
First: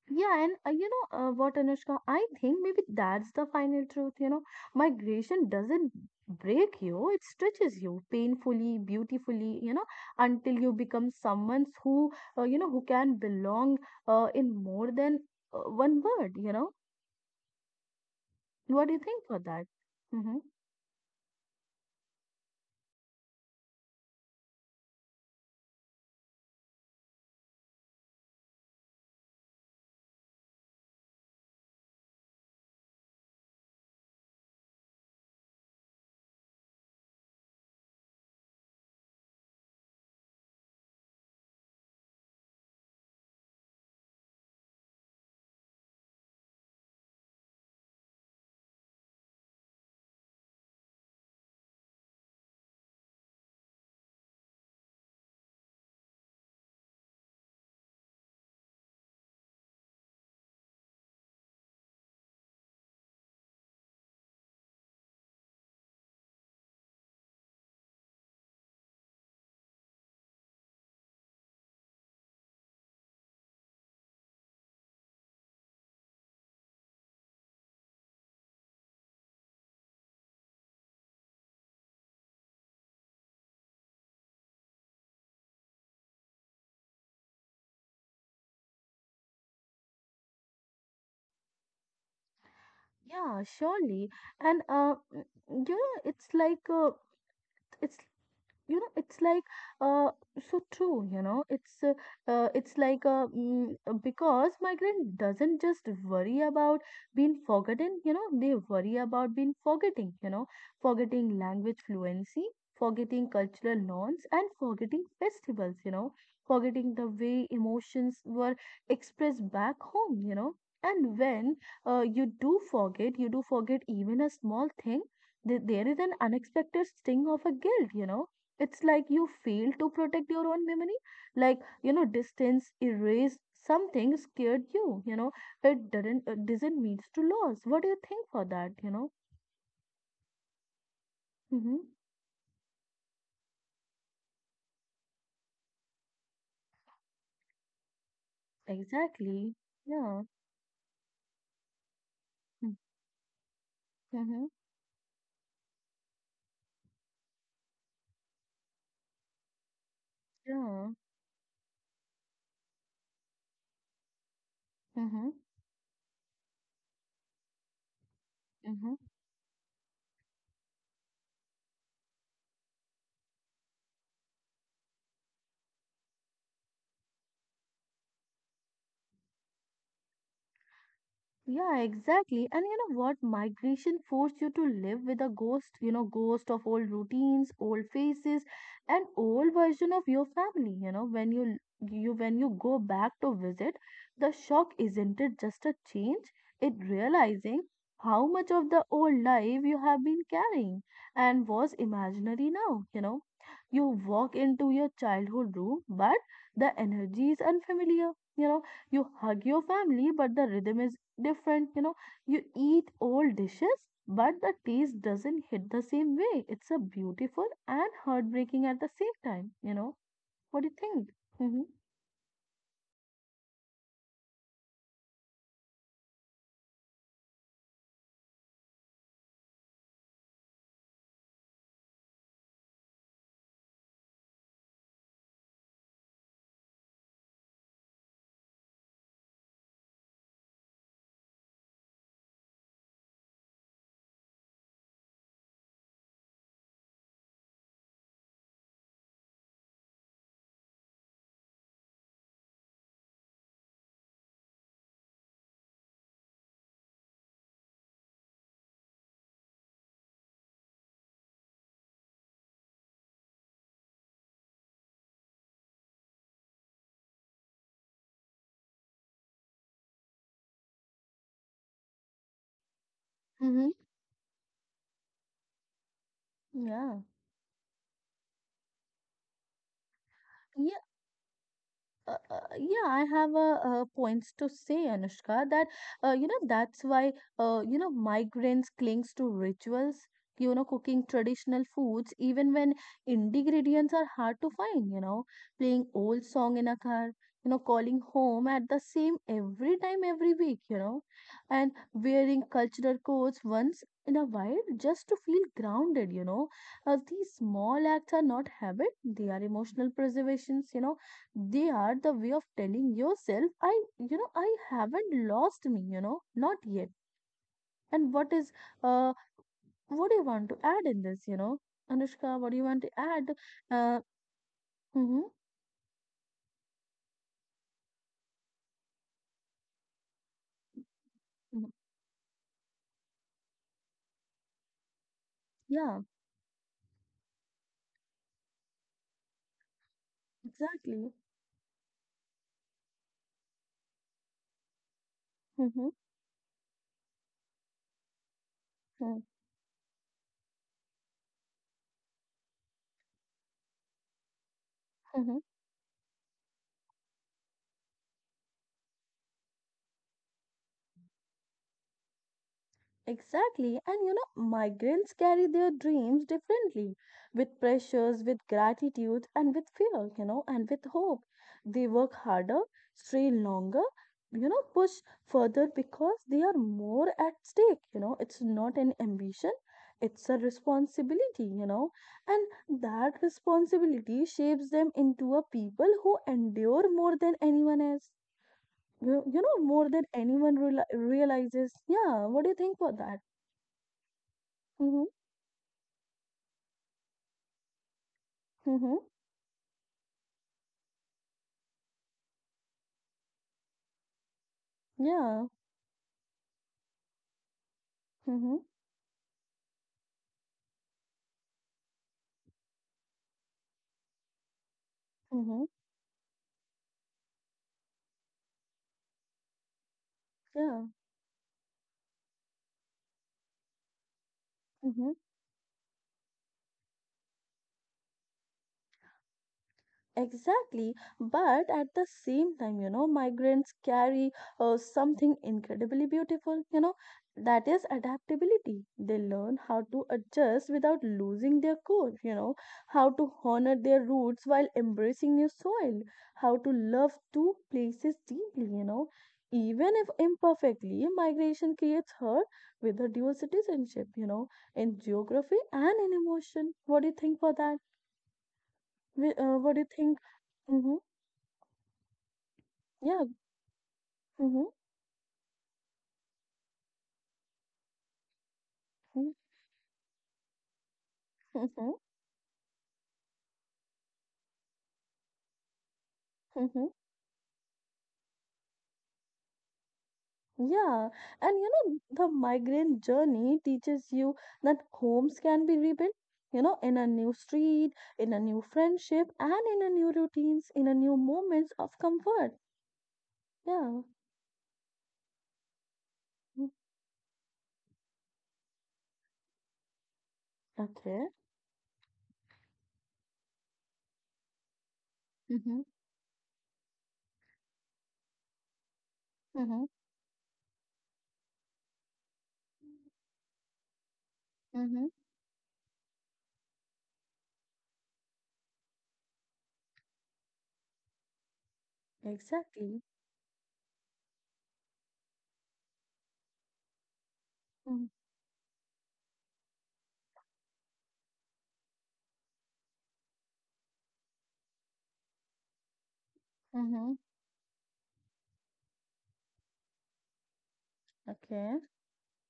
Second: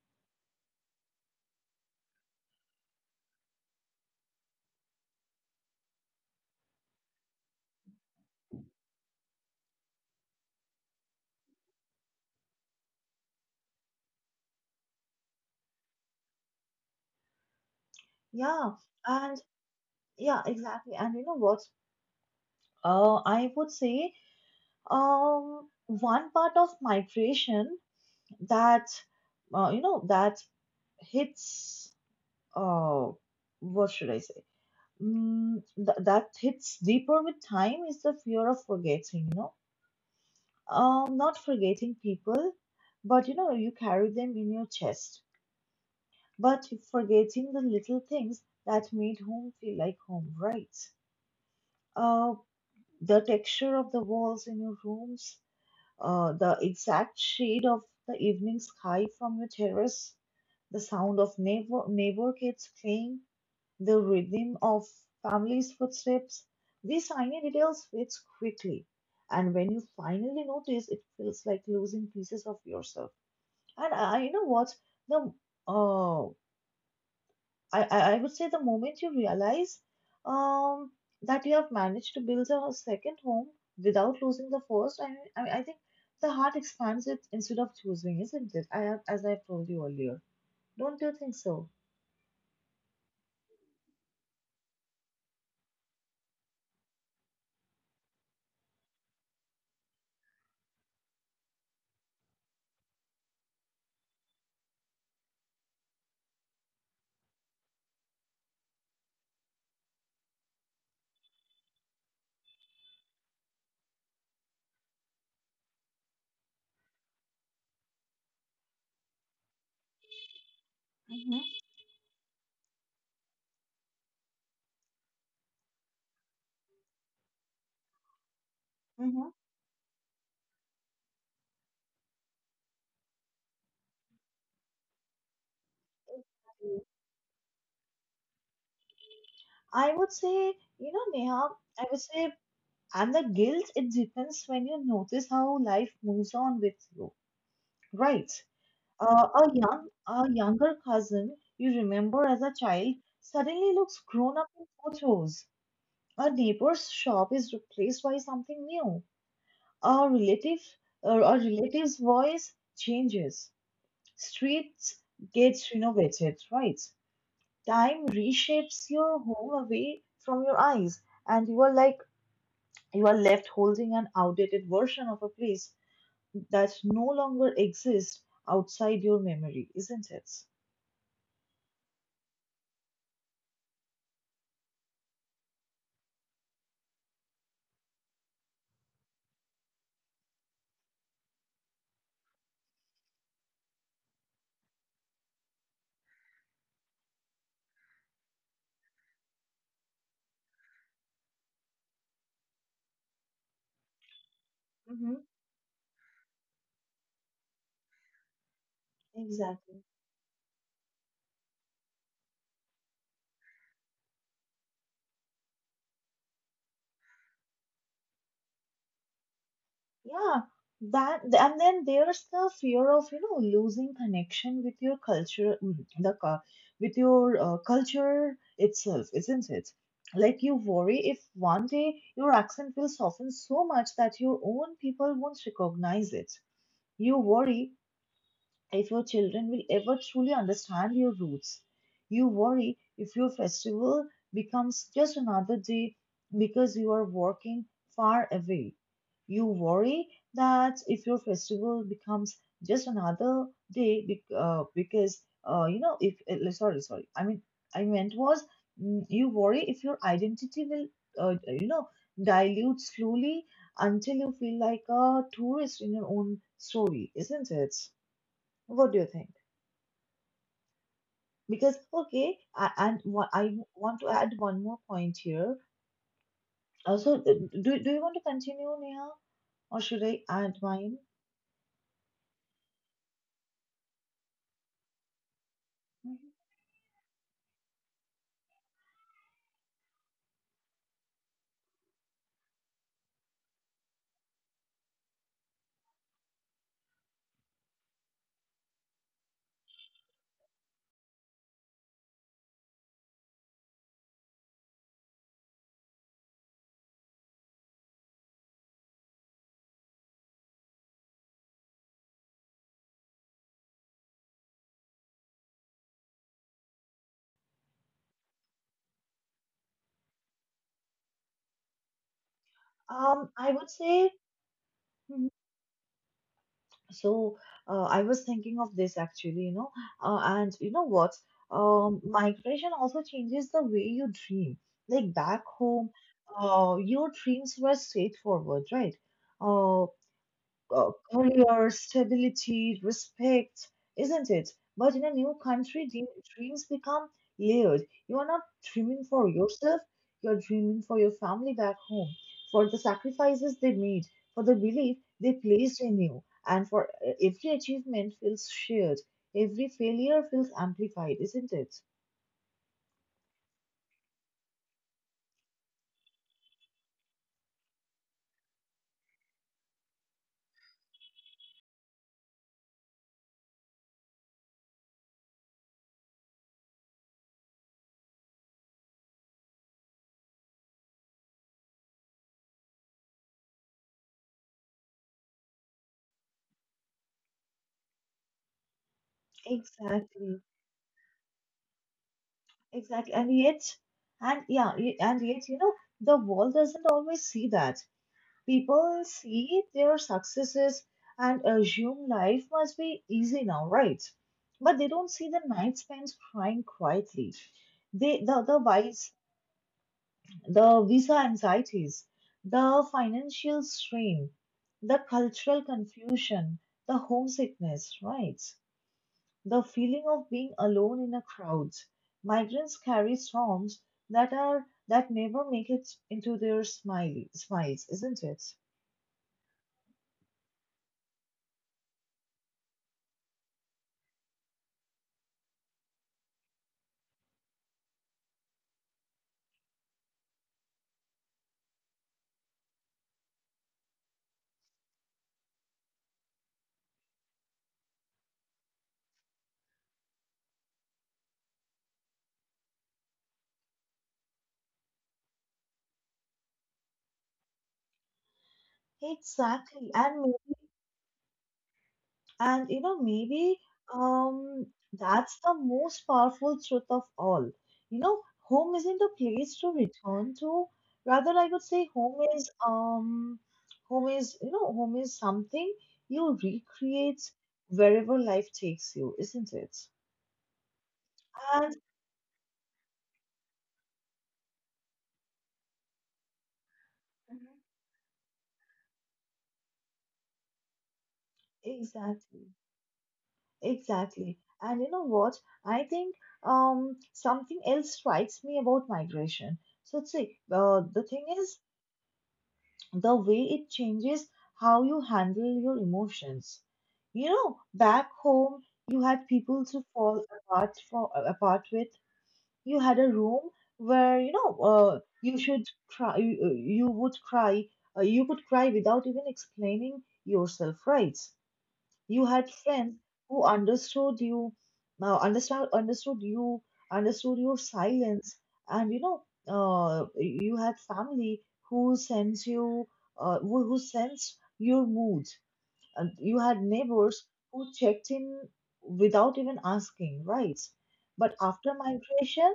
Yeah, and what, Anushka? I think maybe that's the final truth. Migration doesn't break you; it stretches you painfully, beautifully. Until you become someone who who can belong in more than one word. Yeah, What do you think and, for that? Mm-hmm. yeah, exactly. And you know what? I would say, one part of migration that you know that hits, uh, what should I say? That hits deeper with time is the fear of forgetting. You know, not forgetting people, but you carry them in your chest. But forgetting the little things that made home feel like home, right? Uh, the texture of the walls in your rooms, the exact shade of the evening sky from your terrace, the sound of neighbor kids playing, the rhythm of family's footsteps. These tiny details fade quickly, and when you finally notice, it feels like losing pieces of yourself. And you know what? The uh, I would say the moment you realize um, that you have managed to build a second home without losing the first. I think the heart expands it instead of choosing, isn't it? I have, as I've told you earlier. Don't you think so? Yeah, surely. And mm, you know, it's like it's it's uh so true because migrant doesn't just worry about being forgotten. They worry about being forgetting, forgetting language fluency, forgetting cultural norms, and forgetting festivals, forgetting the way emotions were expressed back home. And Mm-hmm. when you do forget, you do forget even a small thing, there is an unexpected sting of a guilt. It's like you fail to protect your own memory. Like, distance erase something scared you you know it doesn't it Mm-hmm. doesn't mean to loss. What do you think for that? I would say, you know, Neha, Mm-hmm. I would say, and the guilt, it depends when you notice how life moves on with you, right? A Exactly. young, Yeah. a younger cousin you remember as a Mm-hmm. child suddenly looks grown Mm-hmm. up in photos. A neighbor's shop is replaced by something new. A relative, Yeah. a relative's voice changes. Streets Mm-hmm. gets renovated, right? Time reshapes Mm-hmm. your home away from your eyes, and you are left holding an outdated version of a place that no longer exists outside your memory, isn't it? Yeah, exactly. And you know what? Migration forced you to live with a ghost, ghost of old routines, old faces, and old version of your family. When you go back to visit, the shock isn't it just a change? It realizing how much of the old life you have been carrying and was imaginary now, you know. You walk into your childhood room, but the energy is unfamiliar. You know, you hug your Exactly. family, but the rhythm is different. You eat all dishes, but the taste doesn't hit the same way. It's a beautiful and heartbreaking at the same time. Yeah. What do you think? Hmm. And then there's the fear of, losing connection with your culture, with your culture itself, isn't it? Like you worry if one day your accent will soften so much that your own people won't recognize it. You worry if your children will ever truly understand your roots. You worry if your festival becomes just another day because you are working far away. You worry that if your festival becomes just another day bec- because, you know, if, sorry, sorry, I mean, I meant was mm, you worry if your identity will, uh, you know, dilute slowly until you feel like a tourist in your own story, isn't it? What do you think? Because okay, I Mm-hmm. want to add one more point here. Yeah. Also, do you want to continue, Neha, or should I add mine? Yeah, I have points to say, Anushka, that Mhm. That's why migrants clings to rituals, cooking traditional foods even when ingredients are hard to find. Playing old song in a car, calling home at the same every time every week. And wearing cultural codes once in a while just to feel grounded. These small acts are not habit; they are emotional preservations. They are the way of telling yourself I I haven't lost me, not yet. And what is uh what do you want to add in this, Anushka? What do you want to add? I would uh say. mhm. Mhm. So. I was thinking of this actually, and you know what? Mhm. Migration also changes the way you dream. Like, back home, Yeah. Your dreams were straightforward, right? Uh. Exactly. Career, stability, respect, isn't it? But in a new country, Mm-hmm. Dreams become layered. You are not dreaming for Mm-hmm. yourself, you're dreaming for your family back home, for the sacrifices they made, for the belief they Mm-hmm. placed in you, and for every achievement feels shared. Every failure feels amplified, isn't it? Exactly. And migrants carry their dreams differently with pressures, with gratitude, and with fear, and with hope. They work harder, stay longer, push further because they are more at stake. It's not an ambition, it's a responsibility, and that responsibility shapes them into a people who endure more than anyone else. More than Exactly, anyone realizes. Yeah, what do you think for exactly. that? And yet, Mhm. and yet, you know, the world doesn't always see that. People Mhm. see their successes and assume life must be easy now, right? But they don't see the Yeah. night spent crying quietly. They, the, the Mhm. vice, the visa anxieties, the financial strain, the cultural Mhm. confusion, the homesickness, right? The feeling of being Yeah. alone in a crowd. Migrants carry storms that Mhm. never make it into their smiley smiles, isn't it? Exactly, but at the same time, migrants carry something incredibly beautiful, that is adaptability. They learn how to adjust without losing their core, how to honor their roots while embracing new soil, how to love two places deeply. Even if imperfectly, migration creates her with a dual citizenship, in geography and in emotion. What do you think for that? What do Exactly, you and, think? Hmm. and Yeah. maybe um Hmm. that's the most powerful truth of all. You know, home isn't a Hmm. place to return to. Rather, I would say home is home is something you Hmm. recreate wherever life takes you, isn't it? Yeah. And And you know, the migrant journey teaches you that homes can be rebuilt, in a new Mhm. street, in a new friendship, and in a new routines, in a new moments of Exactly, comfort. Yeah. exactly. And you know what? I think Mm. Something else strikes me about migration. So see, the thing Okay. is the way it changes how you handle your Mm-hmm. emotions. You know, back home, you had people to Mm-hmm. fall apart for apart with. You had a room where Mm-hmm. you should cry. You would cry. You could cry without even explaining yourself, right? You had friends Exactly. who understood you, understood you, understood your silence, and you had family who sensed you, who sensed your mood, and you had Mm-hmm. neighbors who checked in without even asking, right? But after Okay. migration,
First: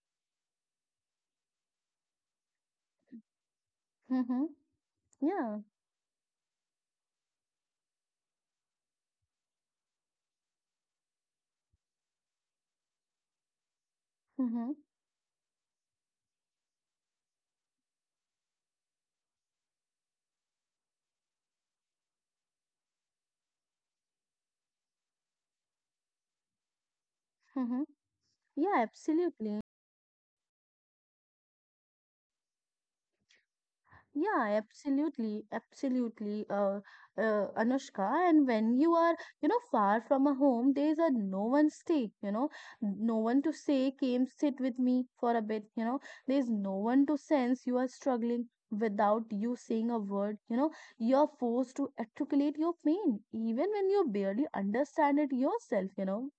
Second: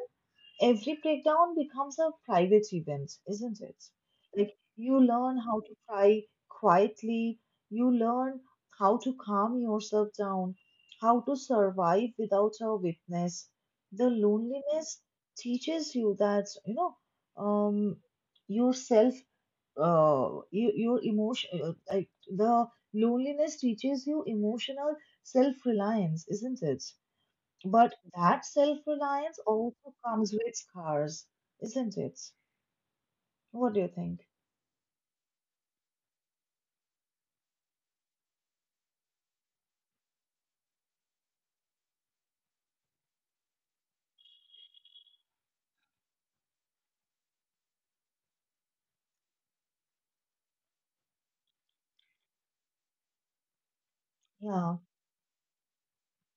every breakdown becomes a private event, isn't it? Mm-hmm. Like you learn Yeah. how to cry quietly, you learn how to calm yourself down, how to survive without a witness. The Mm-hmm. loneliness teaches you that um, yourself, your emotion, like the loneliness teaches you emotional self-reliance, isn't it? Mm-hmm. But that Yeah, self reliance absolutely. also comes with scars, isn't it? What do you think? Yeah, absolutely, absolutely, Anushka. And when you are, far from a home, there is a no one stay, no one to say, came sit with me for a bit, there is no one to sense you are struggling without you saying a word, you're forced to articulate your pain, even when you barely Yeah, understand it yourself.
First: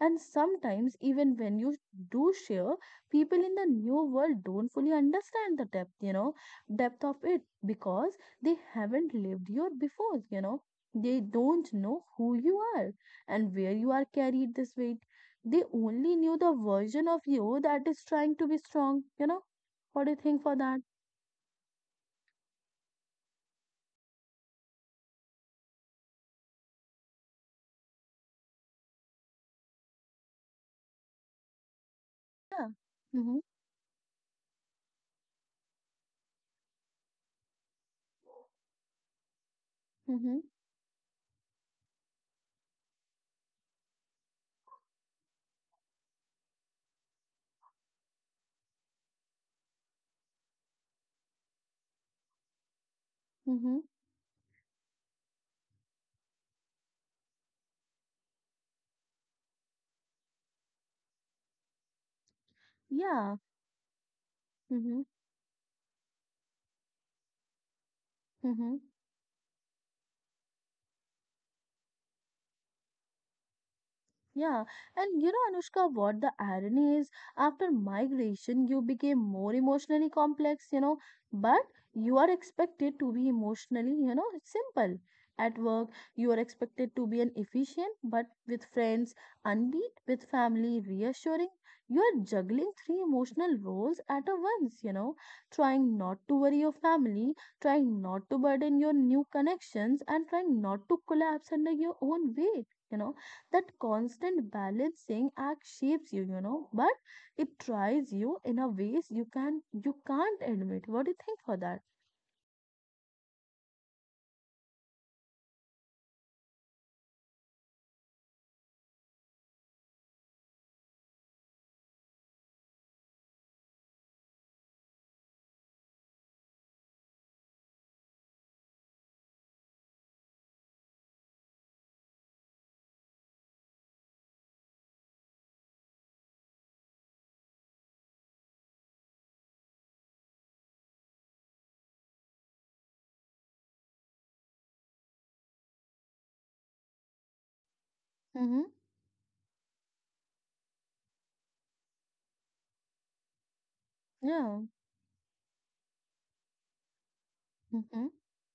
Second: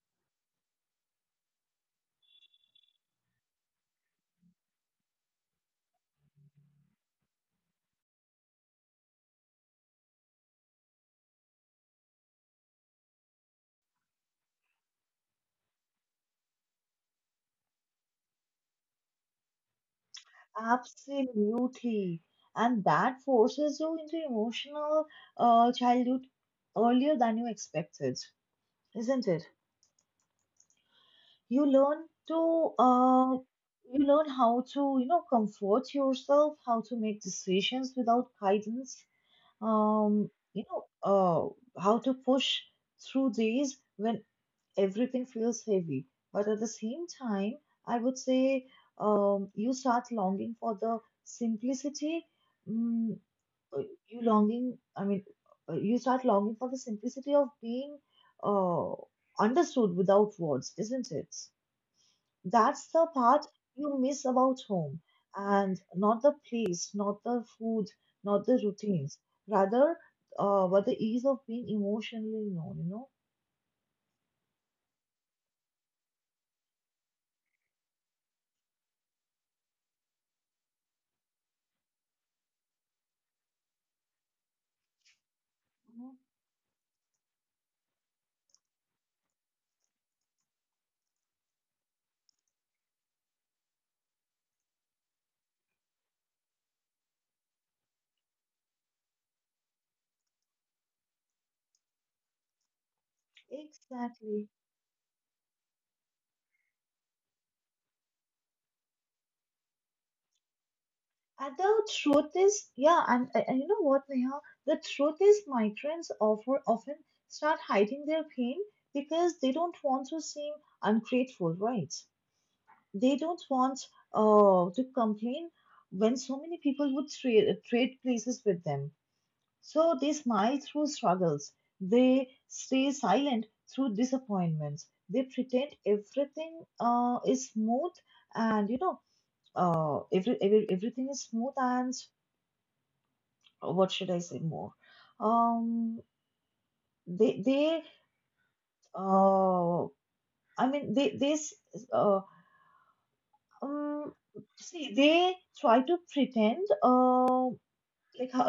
And sometimes, even when you do share, people in the new world don't fully understand the depth, you know depth of it because they haven't lived here before. They don't know who you are and where you are carried this weight. They only knew the version of you that is trying to be strong. What do you think for that? absolutely. And that forces you into emotional childhood earlier than you expected, isn't it? You learn Yeah. to Mm-hmm. uh, you learn how to comfort yourself, how to make decisions without guidance. Mm-hmm. How to push through these when everything feels heavy. But at the same time, I would say you start longing for the simplicity. mm, Mm-hmm. uh, I mean, you start longing for the simplicity of being uh, understood without words, isn't it? That's the Yeah. part you miss about Mm-hmm. home, and not the place, not the food, not the Mm-hmm. routines. Rather, but the ease of being emotionally known, you know? Yeah, and Anushka, what the irony is, after migration, you became more emotionally complex, but you are expected to be emotionally, simple. At work, Mhm. you are expected to be an efficient, but with friends, unbeat, with family, reassuring. You are juggling three emotional roles at a once, trying not to worry your family, trying not to burden your new connections, and trying not to collapse under your own weight. That Exactly. constant balancing act shapes you you know but it tries you in a ways you can't admit. What do you think And for that? the truth is, yeah, and you know what, Neha? The truth is, often start hiding their pain because they don't want to seem ungrateful, right? They don't want to complain when so many people would trade places with them. So they smile through struggles, they stay silent through disappointments, they pretend everything is smooth and, you know, everything is smooth and what should I say more? Um, they Mm-hmm. uh, I mean they this uh um Yeah. see they try to pretend Mm-hmm. like how,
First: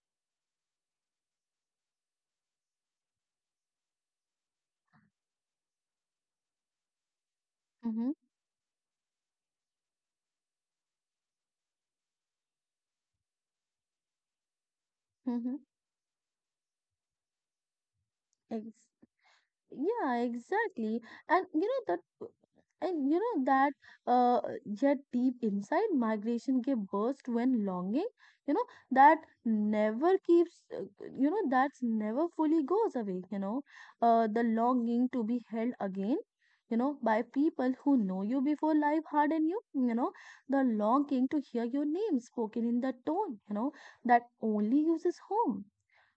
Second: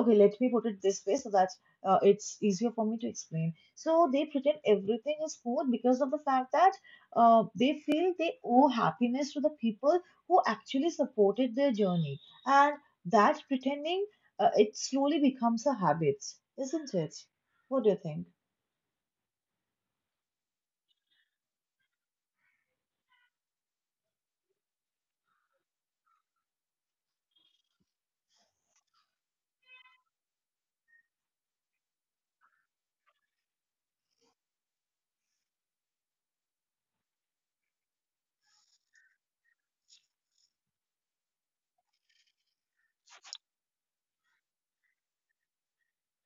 okay, let me put it this way so that it's easier for me to explain. So they pretend everything is smooth because of the fact that they Mm-hmm. feel they owe happiness to the people who actually supported their journey, and that pretending it slowly Mm-hmm. becomes a habit, isn't it? What do you think? Yeah, exactly. And you know that and you know that yet deep inside migration gave birth to longing, you know, that never keeps, that's never fully goes away, the longing to be held again, by people who know you before life hardened you, the longing to hear your name spoken in the tone, that only uses home,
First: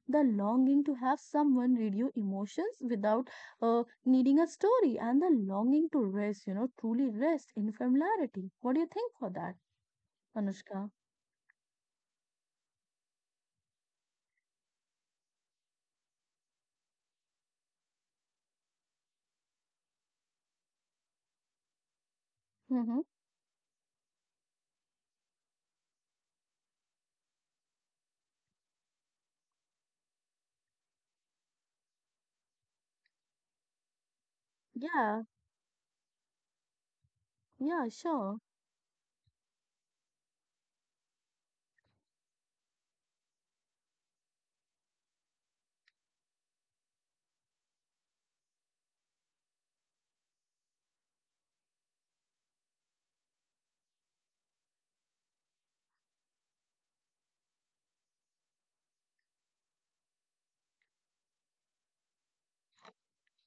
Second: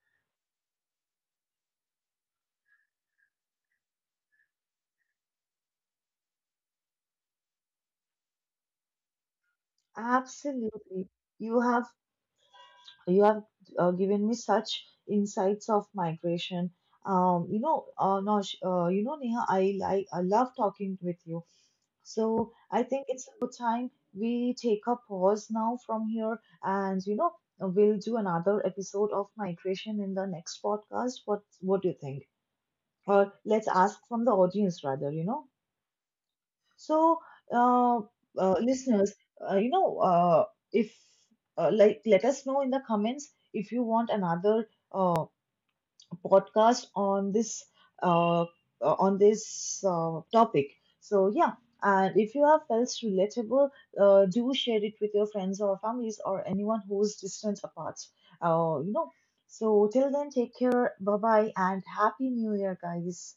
the longing to have someone read your emotions without needing a story, and the longing to rest, truly rest in familiarity. What do you think for that, Anushka? Absolutely. You have you have given me such insights of migration. Nosh, you know, Neha, I love talking with you, so I Mm-hmm. think it's a time we take a pause now from here, and you know we'll do another episode of migration in the next podcast. What do you think? Or let's ask from the audience rather, Yeah, you know. so, yeah, uh, sure. uh, listeners, you know, if like, let us know in the comments if you want another podcast on this uh, uh, topic. So, yeah, and if you have felt relatable, do share it with your friends or families or anyone who's distance apart. Uh, you know. So till then, take care. Bye bye, and happy New Year, guys.